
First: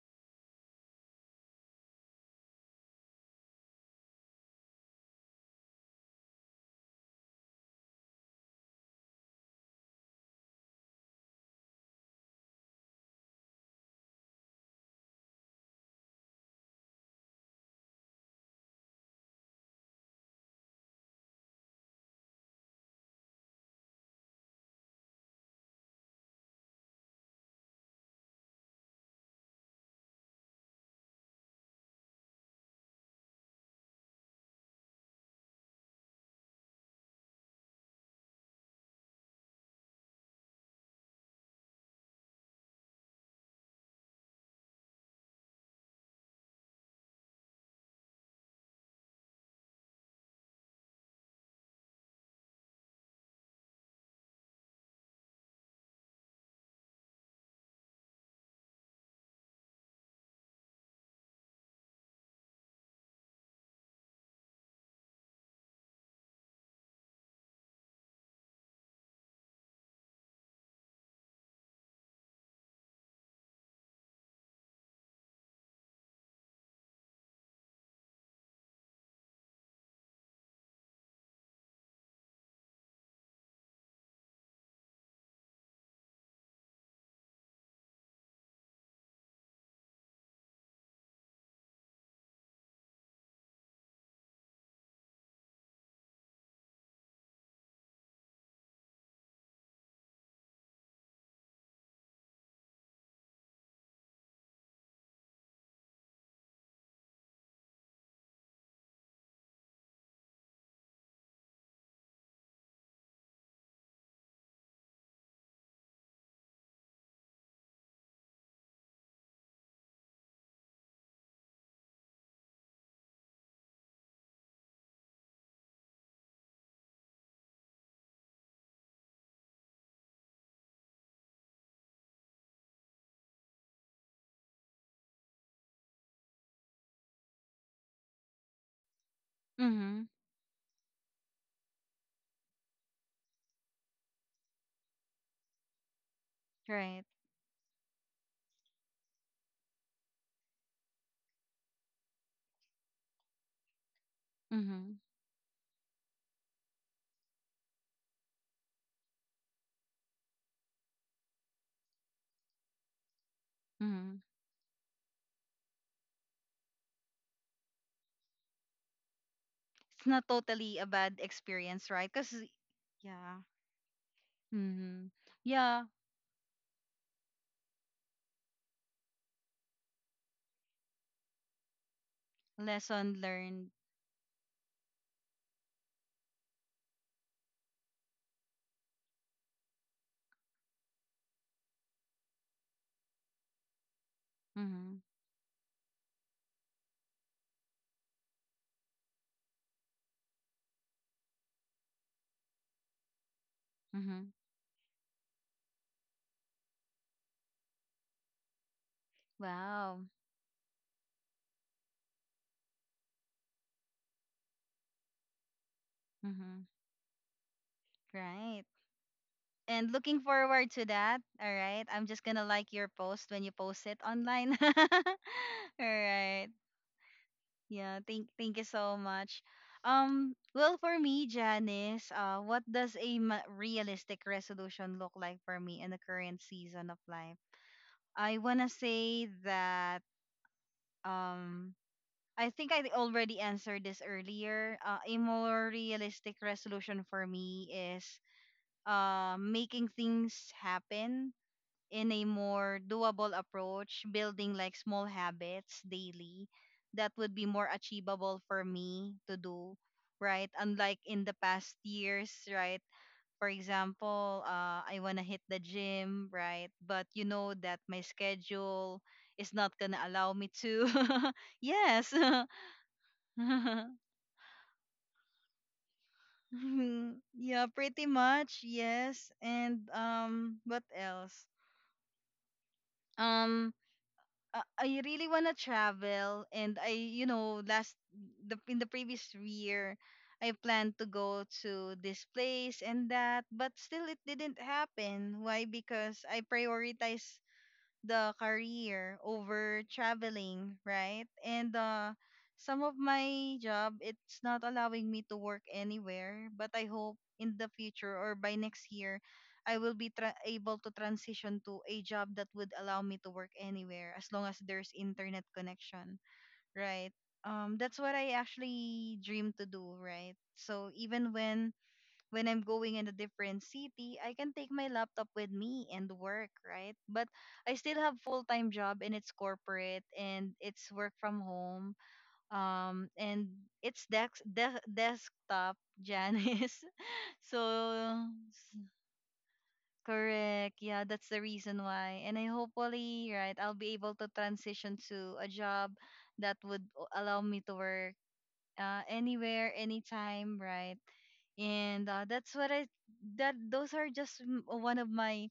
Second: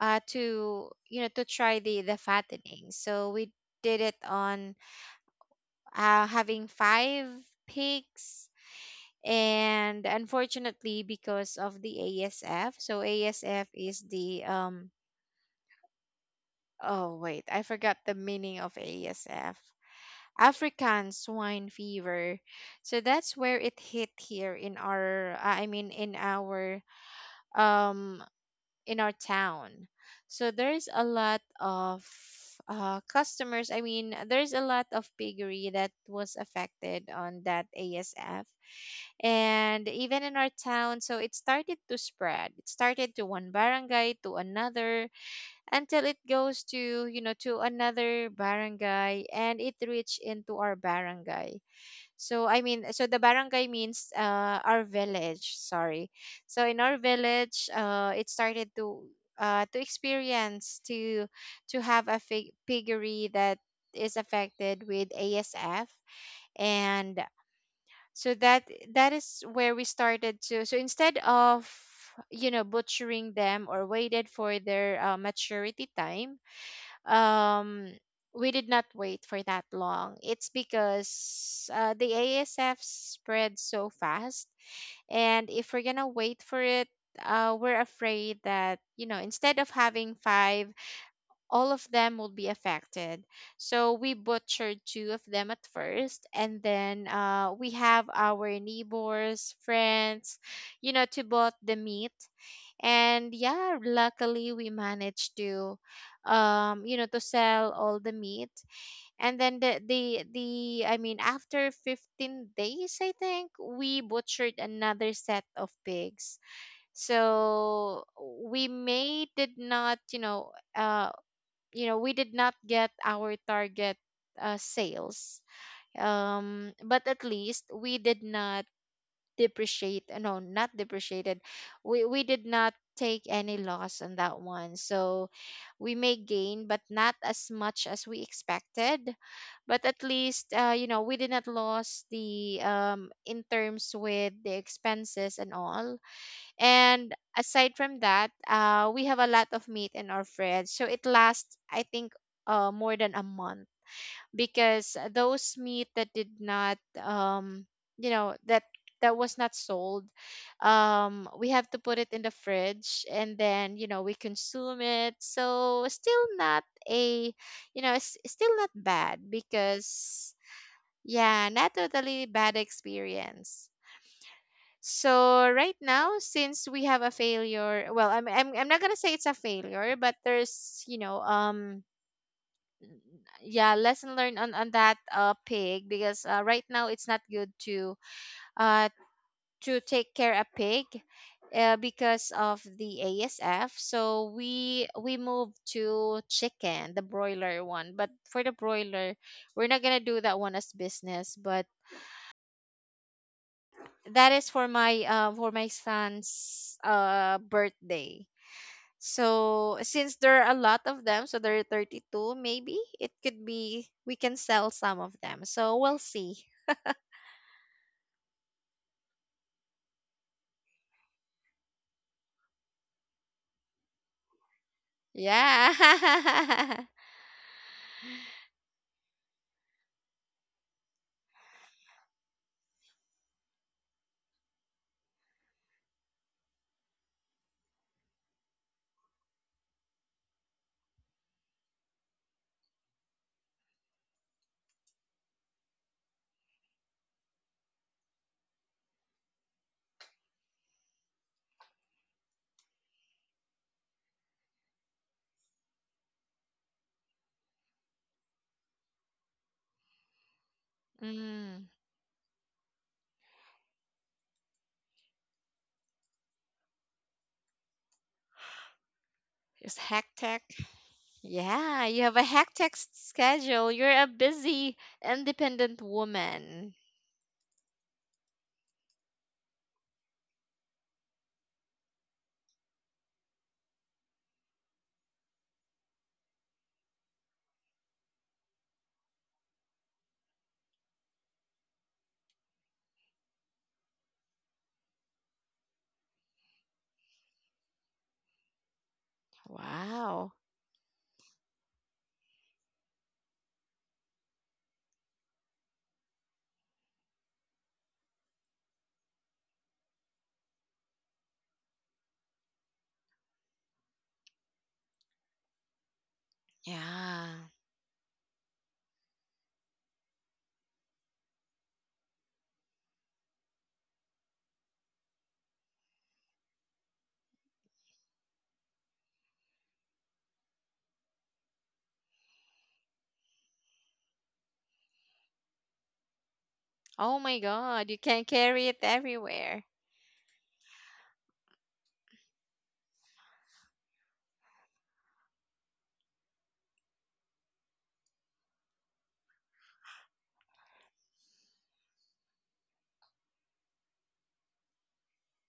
B: uh to you know to try the the fattening. So we did it on uh, having five pigs. And unfortunately, because of the A S F, so A S F is the um oh wait, I forgot the meaning of A S F. African swine fever. So that's where it hit here in our uh, I mean in our um in our town. So there's a lot of uh, customers. I mean, there's a lot of piggery that was affected on that A S F. And even in our town, so it started to spread, it started to one barangay to another, until it goes to you know to another barangay, and it reached into our barangay. So i mean so the barangay means uh, our village, sorry. So in our village, uh, it started to uh, to experience to to have a fig- piggery that is affected with asf. And so that that is where we started to. So instead of you know butchering them or waited for their uh, maturity time, um we did not wait for that long. It's because uh, the asf spread so fast, and if we're gonna wait for it, uh, we're afraid that you know instead of having five, all of them will be affected. So we butchered two of them at first, and then uh, we have our neighbors, friends, you know, to bought the meat. And yeah, luckily we managed to, um, you know, to sell all the meat. And then the the the I mean, after fifteen days, I think we butchered another set of pigs. So we may did not, you know, uh, you know we did not get our target uh, sales um but at least we did not depreciate uh, no not depreciated we we did not take any loss on that one. So we may gain but not as much as we expected, but at
A: Mm-hmm.
B: least uh, you know we did not lose the um in terms with the expenses and all.
A: Right.
B: And aside from that, uh, we have a lot of meat in our fridge. So it lasts, I think, uh, more than a month
A: Mm-hmm.
B: because those meat that did not, um, you know, that that was not sold, um, we have to put it in the fridge and then, you know,
A: Mm-hmm.
B: we consume it. So still not a, you know, it's still not bad
A: It's not
B: because,
A: totally a bad
B: yeah, not
A: experience, right?
B: totally
A: Because
B: bad
A: yeah.
B: experience.
A: Mm-hmm.
B: So right
A: Yeah.
B: now, since we have a failure, well, I'm I'm I'm not gonna say it's a failure, but there's you know um
A: Lesson learned.
B: yeah, lesson learned on on that uh pig. Because uh, right now it's not good to uh to take care a pig. Uh, because of the A S F, so we
A: Mm-hmm.
B: we moved to chicken, the broiler one. But for the broiler, we're not gonna do that one as business. But
A: Mm-hmm.
B: that is for my uh for my son's uh birthday. So
A: Wow.
B: since there are a lot of them, so there are thirty-two, maybe it could be we can sell some of them. So we'll see.
A: Mm-hmm. Right. And looking forward to that. All right. I'm just gonna like your post when you post it online. *laughs* All right.
B: Yeah.
A: Yeah, thank thank you so much. Um, well, for me, Janice, uh, what does a ma- realistic resolution look like for me in the current season of life? I wanna say that um, I think I already answered this earlier. Uh, a more realistic resolution for me is uh, making things happen in a more doable approach, building like small habits daily that would be more achievable for me to do, right? Unlike
B: *laughs*
A: in the
B: mm,
A: past years, right? For example, uh, I want to hit the gym, right? But you know that my schedule is
B: it's
A: not going to allow
B: hectic.
A: me to. *laughs*
B: Yeah, you
A: yes.
B: have a
A: *laughs*
B: hectic s- schedule. You're
A: *laughs*
B: a busy, independent woman.
A: yeah, pretty much. Yes. And um, what else? Um uh, I really want to travel, and I, you know, last the in the previous year I planned to go to this place and that, but still it didn't happen. Why? Because I prioritize the career over
B: Wow.
A: traveling, right? And uh, some of my job, it's not allowing me to work anywhere, but I hope in the future or by next year, I will be tra- able to transition to a job that would allow me to work anywhere as long as there's internet connection, right?
B: Yeah.
A: Um, that's what I actually dream to do, right? So even when when I'm going in a different city, I can take my laptop with me and work, right? But I still have full-time job, and it's corporate, and it's work from home. Um and it's desk de- desktop, Janice.
B: Oh my
A: *laughs*
B: God, you
A: So
B: can carry it everywhere.
A: correct. Yeah, that's the reason why. And I hopefully, right, I'll be able to transition to a job that would o- allow me to work uh, anywhere, anytime, right? And uh, that's what I, that those are just m- one of my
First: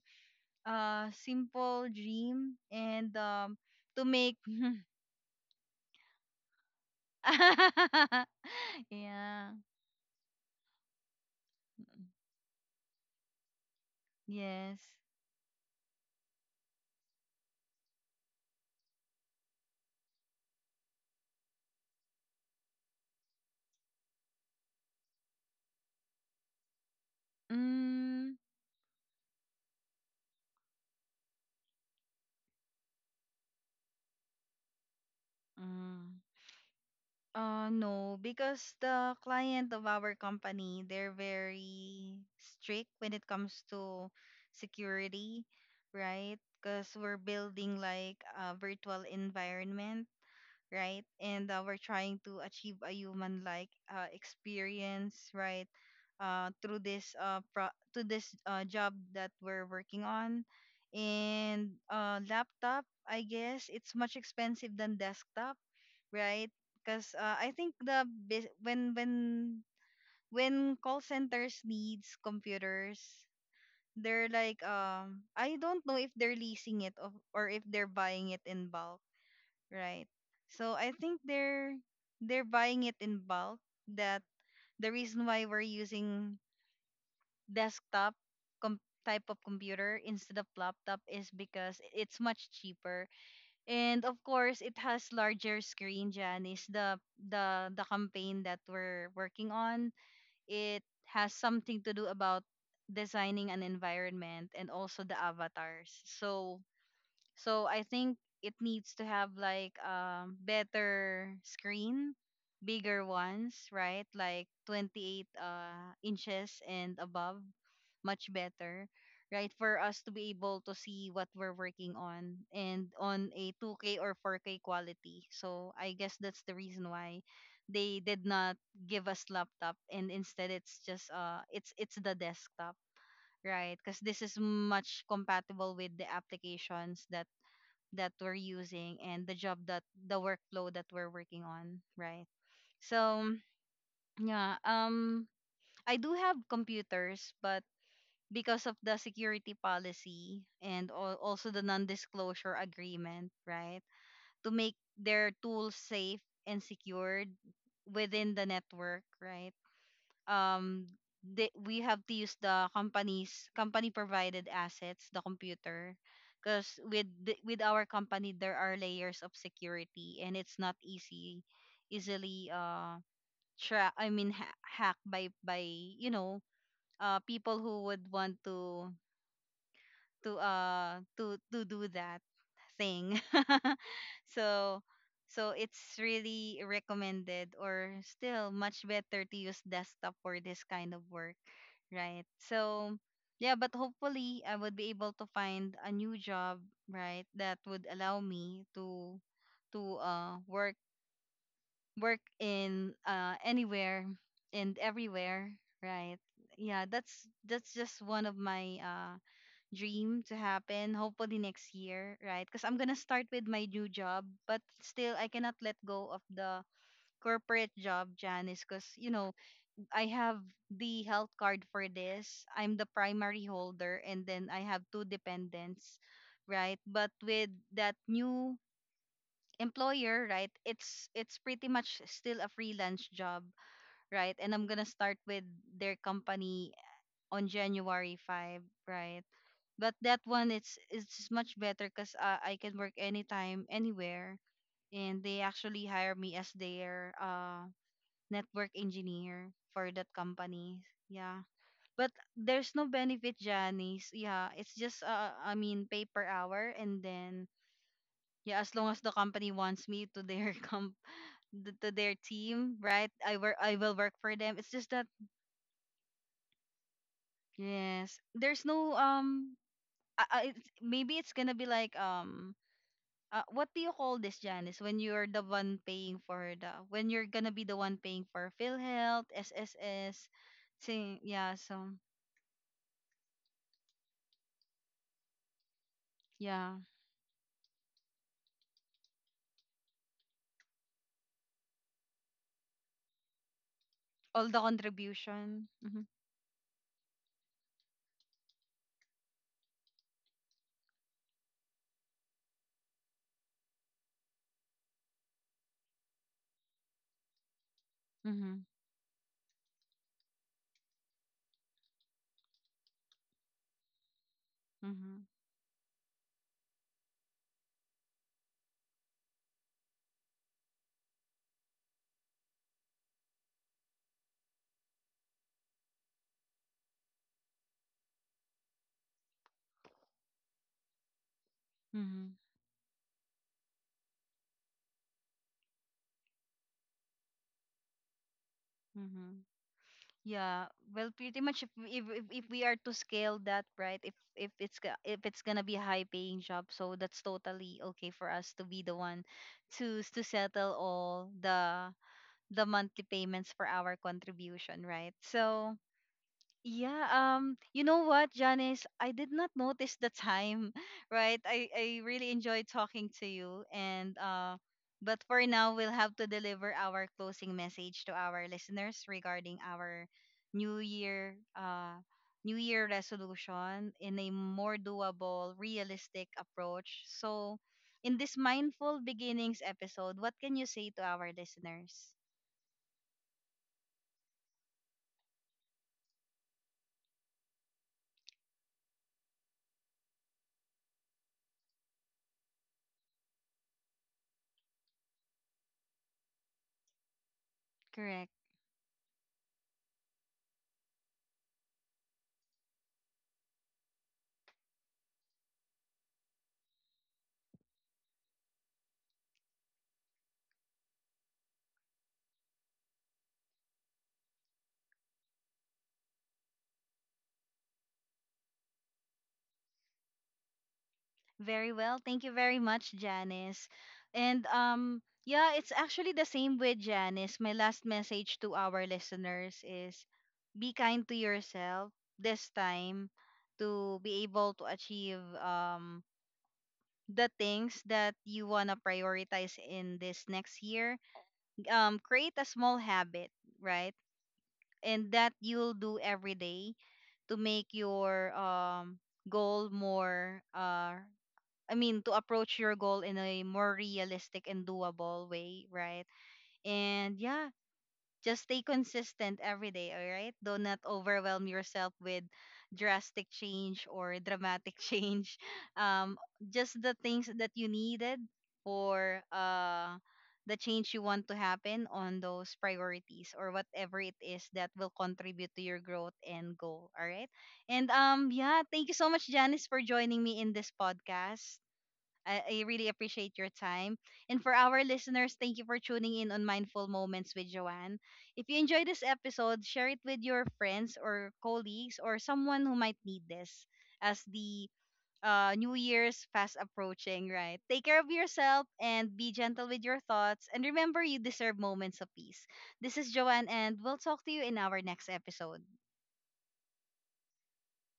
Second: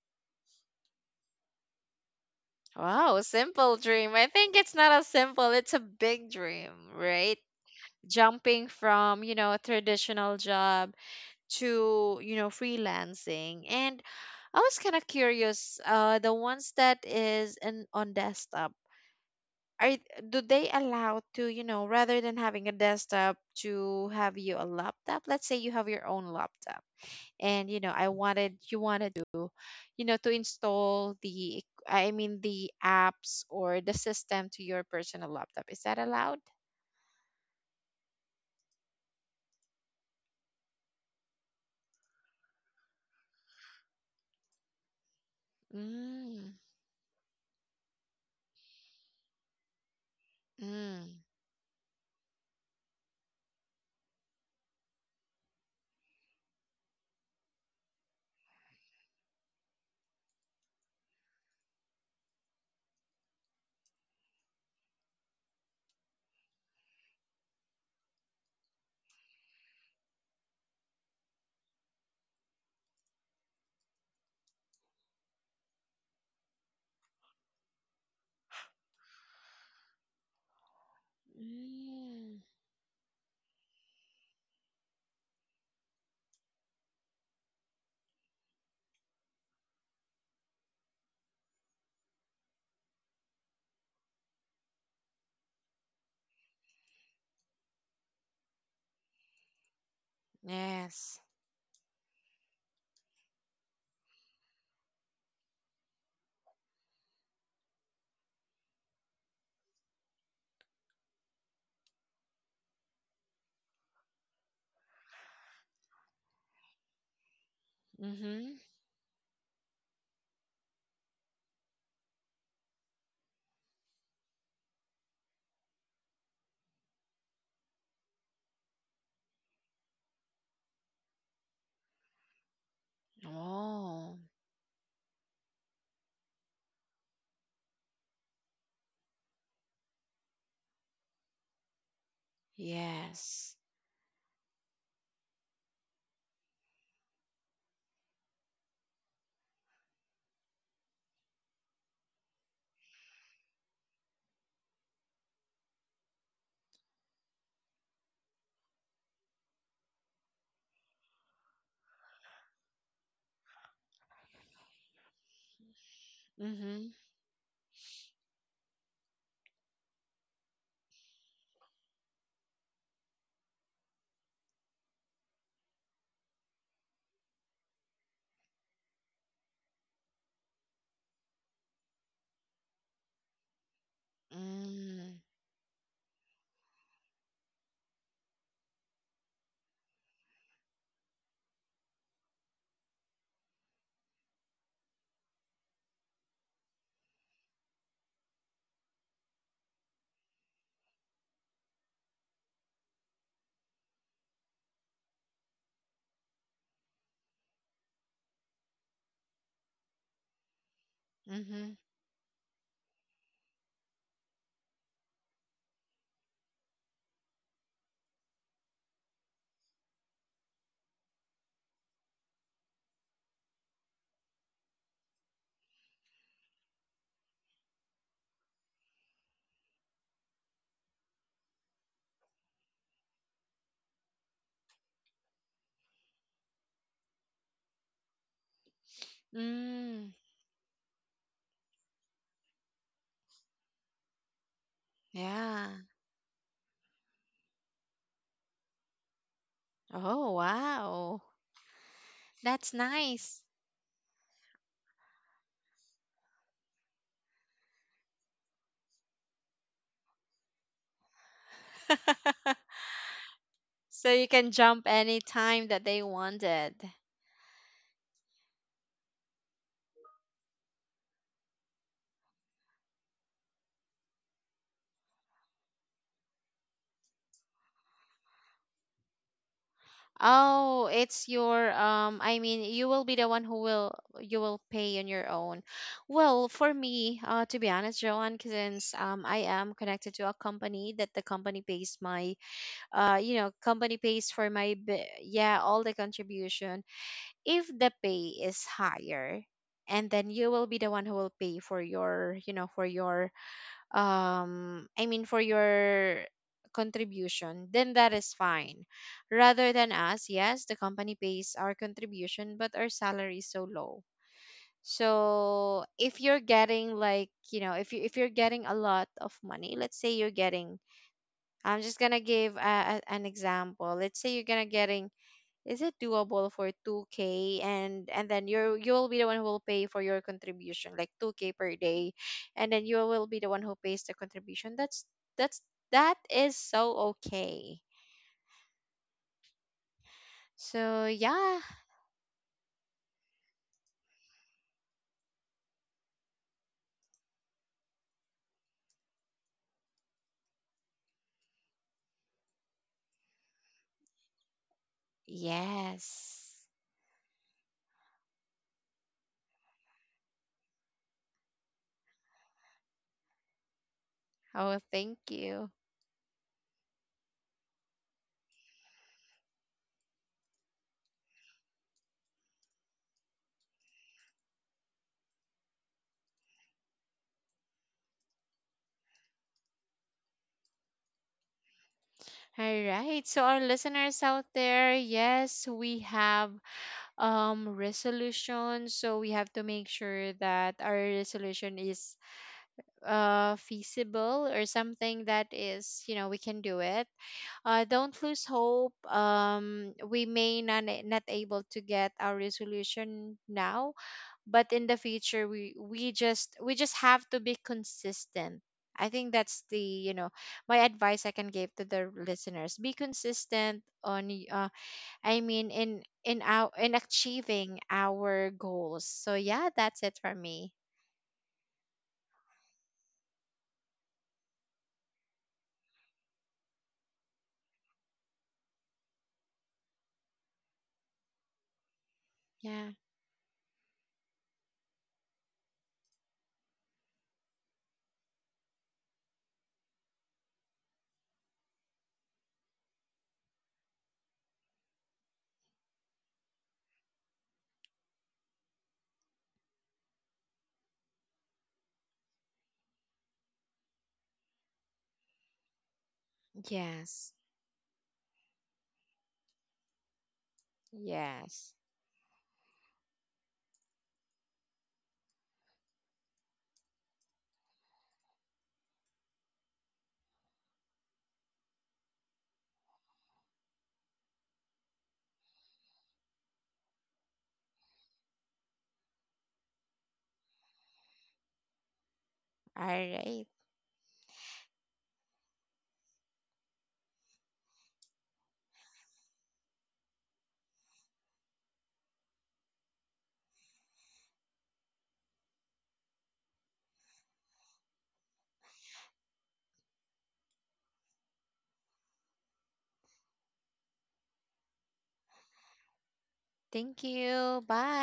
A: uh simple dream, and
B: Wow,
A: um
B: simple
A: to
B: dream. I
A: make
B: think it's not a simple, it's a big dream, right? Jumping
A: *laughs*
B: from, you
A: yeah.
B: know, a traditional job to, you know, freelancing. And I was
A: Yes.
B: kind of curious, uh the ones that is in on desktop are, do they allow to, you know, rather than having a desktop to have you a laptop, let's say you have your own laptop, and you know I
A: Mm.
B: wanted, you wanted to, you know, to install the eq- i mean the apps or the system to your personal laptop, is that
A: Mm.
B: allowed?
A: Uh no, because the client of our company, they're very strict when it comes to security, right?
B: mm,
A: Because we're building like a virtual environment, right?
B: mm.
A: And uh, we're trying to achieve a human-like uh, experience, right? Uh, through this uh pro- to this uh, job that we're working on, and uh, laptop, I guess, it's much expensive than desktop, right? Because uh, I think the bus- when when when call centers needs computers, they're like um I don't know if they're leasing it, or, or if they're buying it in bulk, right? So I think they're
B: Mm,
A: they're buying it in bulk. That the reason why we're using desktop com- type of computer instead of laptop is because it's much cheaper, and of course it has larger screen. Janice, the the the campaign that we're working on, it
B: yes.
A: has something to do about designing an environment and also the avatars. So so I think it needs to have like um better screen, bigger ones, right? Like twenty-eight uh inches and above, much
B: Mm-hmm.
A: better, right? For us to be able to see what we're working on, and on a two K or four K quality. So I guess that's the reason why they did not give us laptop, and instead it's just uh it's it's the desktop, right? Because this
B: Oh,
A: is much compatible with the applications that that we're using, and the job that the workflow that we're working on, right? So
B: yes.
A: yeah, um, I do have computers, but because of the security policy and al- also the non-disclosure agreement, right? To make their tools safe and secured within the network, right? um they, we have to use the company's company provided assets, the computer, because
B: Mm-hmm.
A: with the- with our company there are layers of security, and it's not easy easily uh tra- i mean ha- hacked by by you know, uh people who would want to to uh to to do that thing. *laughs* so
B: Mm,
A: so it's really recommended, or still much better to use desktop for this kind of work, right? So yeah, but hopefully I would be able to find a new job, right, that would allow me to to uh work work in uh anywhere and everywhere, right? Yeah, that's that's just one of my uh dream to happen, hopefully
B: mm-hmm.
A: next year, right? Because I'm gonna start with my new job, but still I cannot let go of the corporate job, Janice, because you know, I have the health card for this, I'm the primary holder, and then I have two dependents, right? But with that new employer, right, it's it's pretty much still a freelance job, right? And I'm gonna start with their company on January five, right? But
B: Mm,
A: that one, it's it's much better, because uh, I can work anytime, anywhere, and they
B: yeah.
A: actually hire me as their uh network engineer for that
B: Oh,
A: company.
B: wow.
A: Yeah, but
B: That's
A: there's no benefit,
B: nice.
A: Janice. Yeah, it's just uh I mean pay per hour, and then yeah, as long as the company wants me to their *laughs* comp th- to their
B: *laughs*
A: team, right? I work I will
B: So
A: work
B: you
A: for
B: can
A: them. It's
B: jump
A: just that
B: any time that they wanted.
A: yes, there's no um I, I, it's maybe it's gonna be like um uh, what do you call this, Janice? When you're the one paying for the, when you're gonna be the one paying for PhilHealth, S S S,
B: Oh,
A: sing,
B: it's
A: yeah,
B: your
A: so
B: um I mean you will be the one who will, you will pay on your own. Well, for
A: yeah,
B: me, uh to be honest, Joanne, since um I am connected to a company that the company pays my uh you know company pays for
A: all the
B: my b- yeah,
A: contribution.
B: all the
A: Mm-hmm,
B: contribution. If the pay is higher, and then you will be the one who will pay for your, you know, for your um i mean for your contribution, then that is
A: mm-hmm,
B: fine, rather than us. Yes, the company pays our contribution, but our salary is so low.
A: mm-hmm,
B: So if you're getting, like, you know, if you, if you're getting a lot of money, let's say you're getting, I'm just gonna give a, a, an example. Let's say you're gonna getting, is it doable for two k? And and then you're, you'll be the one who will pay for your contribution like two k per day,
A: mm-hmm,
B: and then you will be the one who pays the contribution. that's that's that is so okay.
A: mm-hmm. Yeah,
B: So
A: well, pretty
B: yeah.
A: much if, if if if we are to scale that, right? If if it's ga- if it's gonna be a high paying job, so that's totally okay for us to be the one to to settle all the the monthly payments for our contribution, right? So
B: Yes.
A: yeah, um, you know what, Janice? I did not notice the time, *laughs* right? I, I really enjoyed talking to you, and uh
B: Oh, thank
A: but for
B: you.
A: now we'll have to deliver our closing message to our listeners regarding our new year uh new year resolution in a more doable, realistic approach. So in this mindful beginnings episode, what can you say to our listeners?
B: All right, so our listeners out there, yes, we have um resolution, so we have to make sure that our resolution is uh feasible, or something that is, you know, we can do it. Uh don't
A: Correct.
B: lose hope. Um we may not, not able to get our resolution now, but in the future, we we just we just have to be consistent. I think that's the, you know, my advice I can give to the listeners: be consistent on y- I mean in in our, in achieving our goals. So yeah, that's it for me.
A: Very well. Thank you very much, Janice. And um, yeah, it's actually the same with Janice. My last message to our listeners is be kind to yourself this
B: Yeah.
A: time, to be able to achieve um the things that you want to prioritize in this next year. Um, create a small habit, right? And that you'll do every day, to make your um goal more uh I mean, to approach your goal in a more realistic and doable way, right? And
B: Yes.
A: yeah, just stay consistent every day, all right? Do not overwhelm
B: Yes.
A: yourself with drastic change or dramatic *laughs* change. Um, just the things that you needed for uh, the change you want to happen on those priorities, or whatever it is that will contribute to your growth and goal, all right? And um, yeah, thank you so much, Janice, for joining me in this podcast. I, I
B: All
A: really appreciate
B: right.
A: your time. And for our listeners, thank you for tuning in on Mindful Moments with Joanne. If you enjoyed this episode, share it with your friends or colleagues or someone who might need this, as the uh, New Year's fast approaching, right? Take care of yourself and be gentle with your thoughts. And remember, you deserve moments of peace. This is Joanne, and we'll talk to you in our next episode.
B: Thank you. Bye.